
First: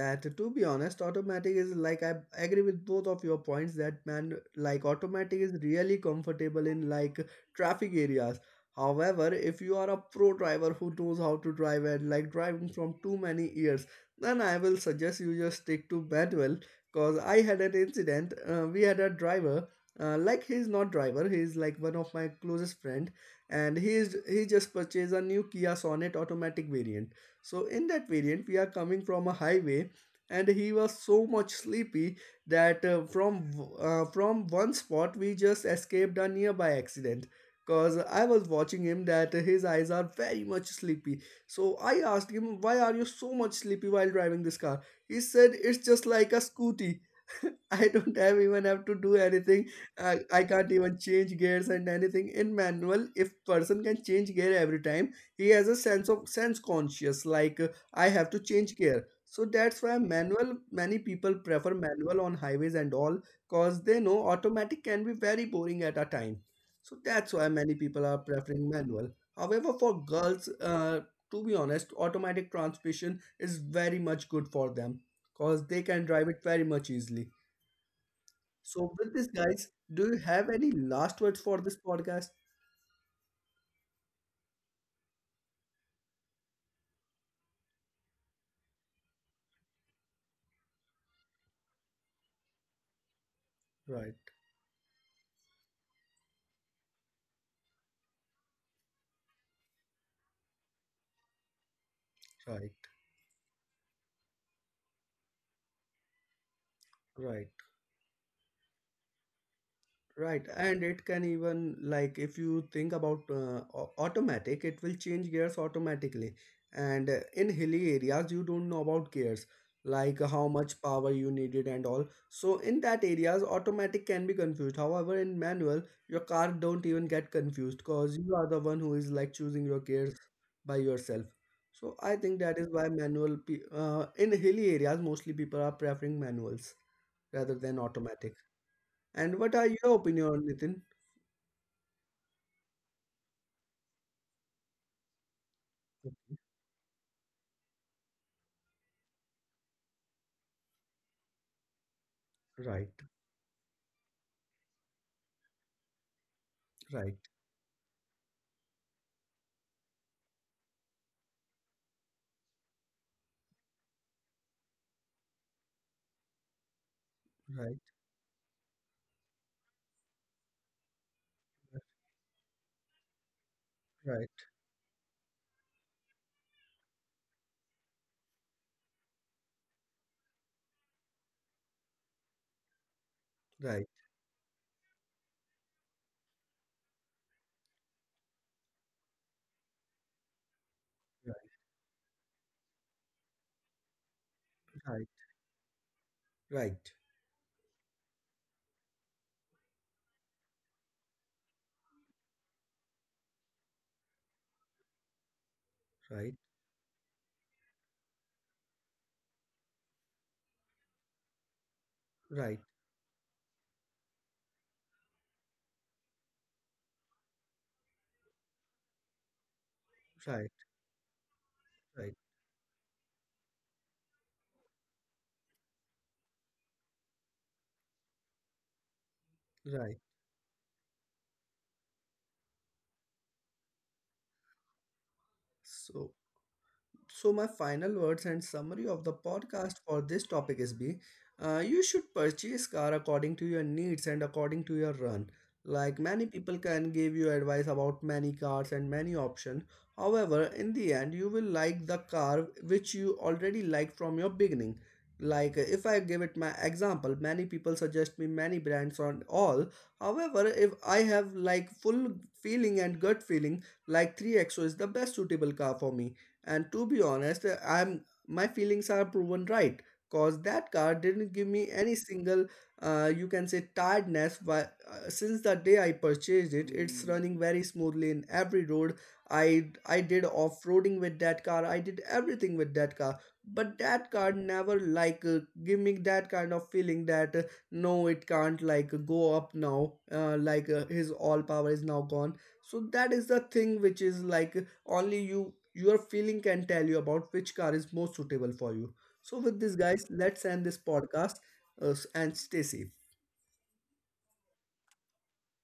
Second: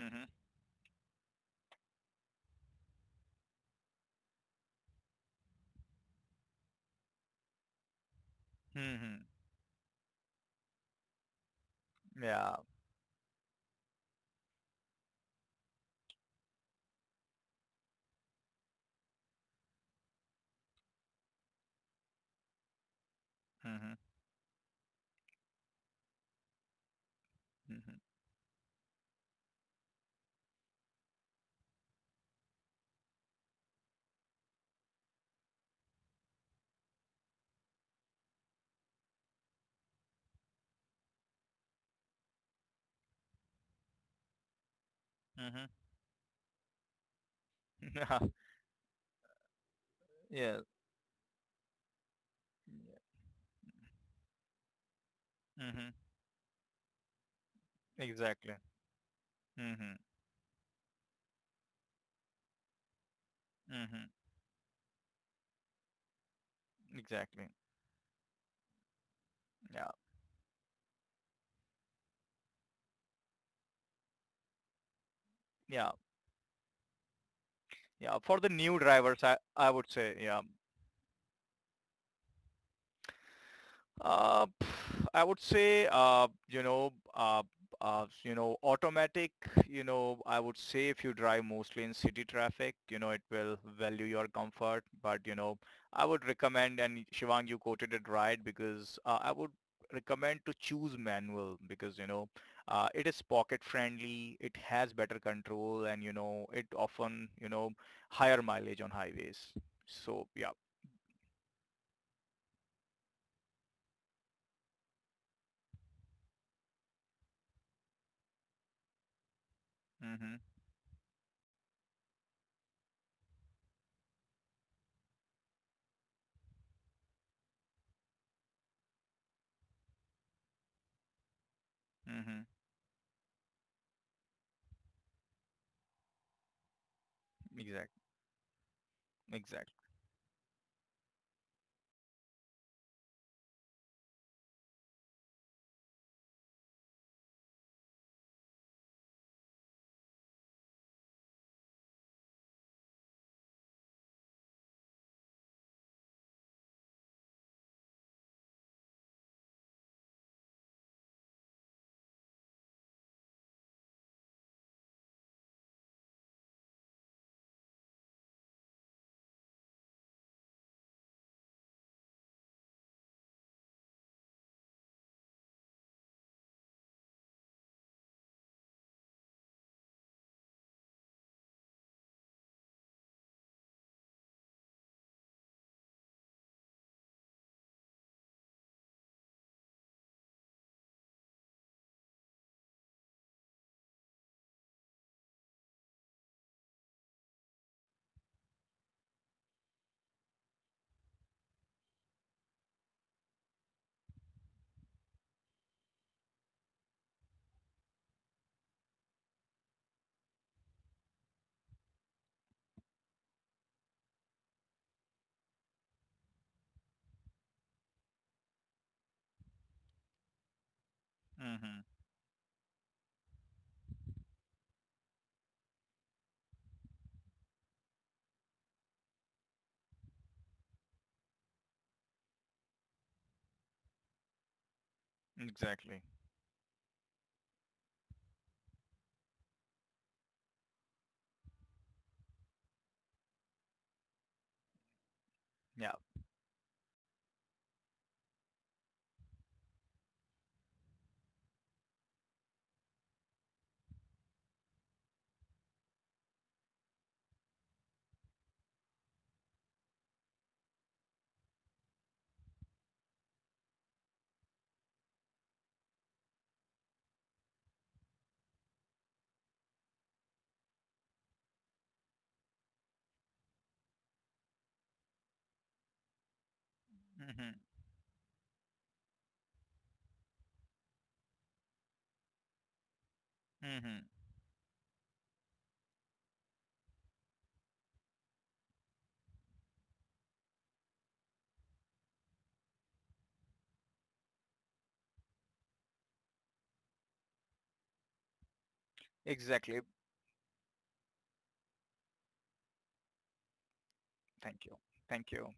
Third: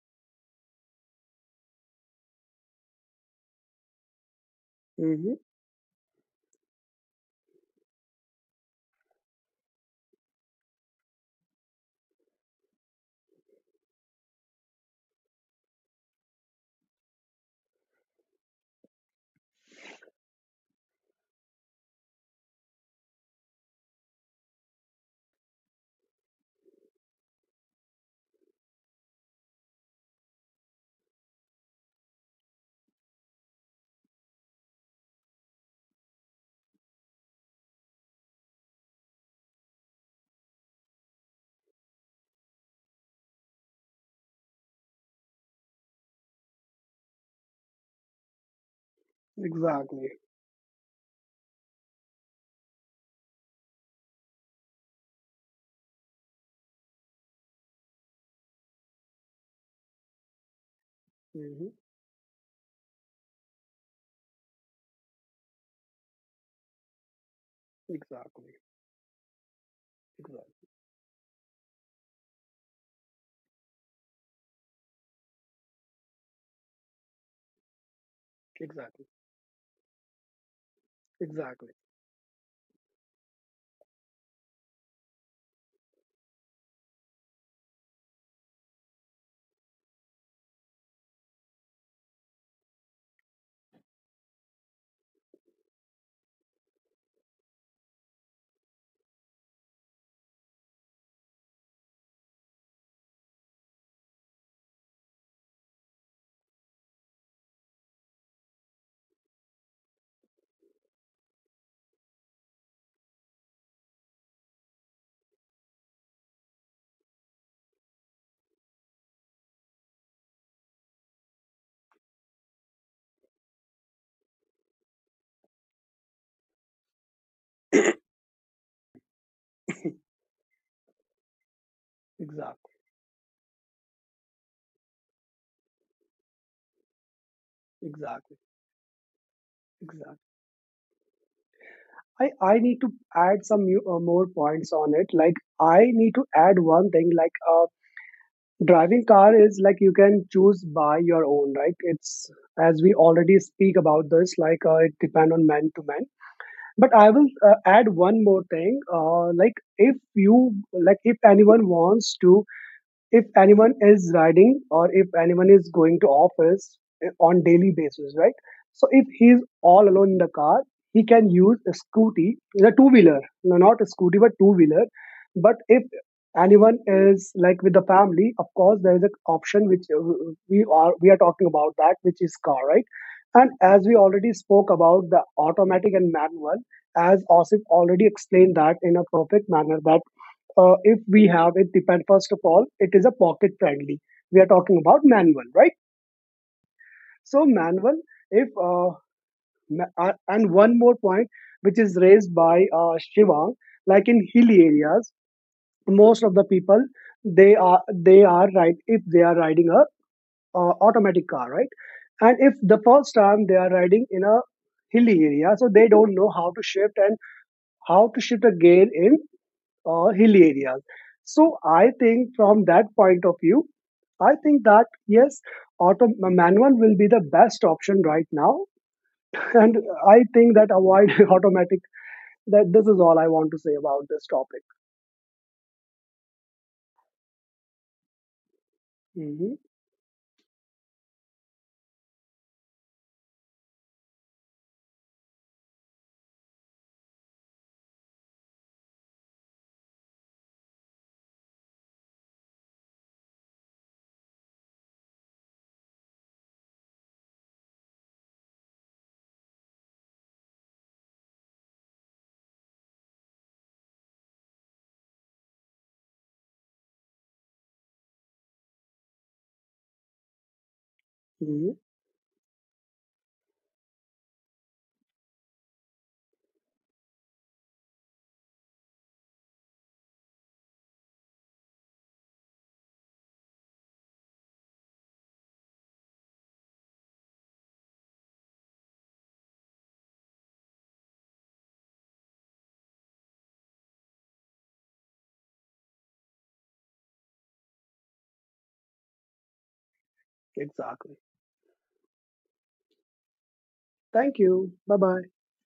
[SPEAKER 3] Mm-hmm.
[SPEAKER 1] to be honest, automatic is like I agree with both of your points that man, like
[SPEAKER 2] Hmm.
[SPEAKER 1] automatic is really comfortable in like traffic areas.
[SPEAKER 3] Mm-hmm.
[SPEAKER 1] However, if you are a pro driver who knows how to drive and like
[SPEAKER 3] Yeah.
[SPEAKER 1] driving from too many years, then I will suggest you just stick to manual. Cause I had an incident. Uh, we had a driver. Uh, like he's not driver, he's like one of my closest friend, and
[SPEAKER 3] Mm-hmm.
[SPEAKER 1] he is he just purchased a new Kia Sonet automatic variant. So in
[SPEAKER 3] Mm-hmm.
[SPEAKER 1] that variant, we are coming from a highway, and he was so much sleepy that uh, from uh, from one spot we just escaped a nearby accident. Cause I was watching him that his eyes are very much sleepy. So I asked him, "Why are you so much sleepy while driving this car?" He said,
[SPEAKER 3] Mm-hmm.
[SPEAKER 1] "It's just like a scooty." I don't
[SPEAKER 3] Yeah.
[SPEAKER 1] have even have to do anything.
[SPEAKER 2] Exactly.
[SPEAKER 1] I, I
[SPEAKER 3] Yeah.
[SPEAKER 1] can't even change gears and anything in manual. If person can change gear every time, he has a
[SPEAKER 3] Mm-hmm.
[SPEAKER 1] sense of sense conscious, like uh, I have to
[SPEAKER 3] Exactly.
[SPEAKER 1] change gear, so that's
[SPEAKER 3] Mm-hmm.
[SPEAKER 1] why manual many people
[SPEAKER 2] Hmm.
[SPEAKER 1] prefer manual on highways and all, cause they
[SPEAKER 3] Mm-hmm.
[SPEAKER 1] know automatic can be very boring at a time, so that's
[SPEAKER 3] Exactly.
[SPEAKER 1] why many people are
[SPEAKER 2] Exactly.
[SPEAKER 1] preferring manual. However,
[SPEAKER 3] Yeah.
[SPEAKER 1] for girls,
[SPEAKER 2] Exactly.
[SPEAKER 1] uh, to be honest automatic transmission is very much good for them, cause they
[SPEAKER 3] Yeah.
[SPEAKER 1] can drive it very much easily.
[SPEAKER 3] Yeah. For the new
[SPEAKER 1] So,
[SPEAKER 2] Exactly.
[SPEAKER 1] with
[SPEAKER 3] drivers,
[SPEAKER 1] this,
[SPEAKER 3] I
[SPEAKER 1] guys,
[SPEAKER 3] I would
[SPEAKER 1] do
[SPEAKER 3] say,
[SPEAKER 1] you
[SPEAKER 3] yeah.
[SPEAKER 1] have any last words for
[SPEAKER 2] Exactly.
[SPEAKER 1] this podcast?
[SPEAKER 3] Uh, pff, I would say, uh, you know, uh, uh, you know, automatic, you know, I would say if you drive mostly in city traffic, you know, it will value
[SPEAKER 1] Right,
[SPEAKER 3] your comfort. But, you know, I would recommend, and Shivang, you quoted it right, because uh, I would recommend to choose manual because, you know,
[SPEAKER 1] right,
[SPEAKER 3] uh, it is pocket friendly, it has better control, and, you know, it often,
[SPEAKER 1] right.
[SPEAKER 3] you know, higher mileage on highways. So,
[SPEAKER 1] Right,
[SPEAKER 3] yeah.
[SPEAKER 1] and it can even like if you think about uh, au- automatic, it will change gears automatically. And uh, in hilly areas, you don't know about gears, like
[SPEAKER 3] Mm-hmm.
[SPEAKER 1] how much power you needed and all. So in that areas, automatic can be confused. However, in manual, your car don't even get confused because you are the one who is like choosing your gears by yourself. So I think
[SPEAKER 3] Mm-hmm.
[SPEAKER 1] that is
[SPEAKER 2] Exactly.
[SPEAKER 1] why manual pe uh, in hilly areas mostly people are preferring manuals rather than
[SPEAKER 3] Exact.
[SPEAKER 1] automatic.
[SPEAKER 2] Exactly.
[SPEAKER 1] And what are
[SPEAKER 3] Exact.
[SPEAKER 1] your
[SPEAKER 2] Exactly.
[SPEAKER 1] opinion, on Nitin?
[SPEAKER 2] I, I need to add some new, uh, more points on it. Like, I need to
[SPEAKER 1] Right,
[SPEAKER 2] add one thing. Like, uh, driving car is like you can choose by your own, right? It's, as
[SPEAKER 1] right,
[SPEAKER 2] we already speak about this, like, uh, it depend on man to man. But I
[SPEAKER 1] right,
[SPEAKER 2] will uh, add one more thing, uh, like if you, like if anyone wants to, if anyone is riding or if anyone is going to office, eh, on daily
[SPEAKER 1] right,
[SPEAKER 2] basis, right? So if he's all alone in the car, he can use a scooty, a two wheeler, no, not a scooty,
[SPEAKER 1] right,
[SPEAKER 2] but two wheeler. But if anyone is like with the family, of course, there is an option which, uh, we are we are talking about, that which is car, right? And
[SPEAKER 1] right,
[SPEAKER 2] as
[SPEAKER 1] right,
[SPEAKER 2] we already spoke about the automatic and manual, as Osip already explained that in a perfect manner, that uh, if we have, it depend, first of all, it is a pocket friendly, we are talking about
[SPEAKER 1] right,
[SPEAKER 2] manual, right?
[SPEAKER 1] right,
[SPEAKER 2] So manual, if uh, ma- uh, and one more point which is raised by uh, Shivang, like in hilly areas, most of the people, they are they are right if they are riding a uh, automatic car, right? And if
[SPEAKER 1] right,
[SPEAKER 2] the first time they are riding in a hilly area, so they don't know how to shift and how to shift a gear in uh, hilly
[SPEAKER 1] right,
[SPEAKER 2] areas. So
[SPEAKER 3] Mm-hmm.
[SPEAKER 2] I
[SPEAKER 1] right.
[SPEAKER 2] think from that point of view, I think that, yes, auto manual will be the best option right now, and
[SPEAKER 1] Right.
[SPEAKER 2] I think that avoid automatic. That this is all I want to say about this topic.
[SPEAKER 3] Exactly.
[SPEAKER 1] So, So, my final words and summary of the
[SPEAKER 2] Hmm.
[SPEAKER 1] podcast for this topic is be, Uh, you should purchase car according to your needs and according to your run. Like
[SPEAKER 3] Yeah.
[SPEAKER 1] many people can give you advice about many cars and many options. However, in the end, you will like the car which you already liked from your beginning. Like if I give it my example, many people suggest me many brands on all. However, if I have like full feeling and gut feeling, like 3XO is the best suitable car for me, and to be honest, I'm my feelings are proven right because that car didn't give me
[SPEAKER 2] Hmm.
[SPEAKER 1] any single uh, you can say tiredness. Why uh, since the day I purchased it, it's Mm, running
[SPEAKER 3] Hmm.
[SPEAKER 1] very smoothly in every road. I i did off-roading with that car, I did everything with that car, but that
[SPEAKER 3] Hmm.
[SPEAKER 1] car never like uh, give me that kind of feeling that uh, no it can't like go up now, uh, like uh, his all power is now gone. So that is the thing which is like only you your feeling can tell you about which car is most suitable for you. So with this
[SPEAKER 3] Exactly.
[SPEAKER 1] guys, let's end this
[SPEAKER 2] Exactly.
[SPEAKER 1] podcast uh, and stay safe.
[SPEAKER 2] Thank
[SPEAKER 3] Thank
[SPEAKER 2] you.
[SPEAKER 3] you.
[SPEAKER 2] Bye bye.
[SPEAKER 3] Thank you.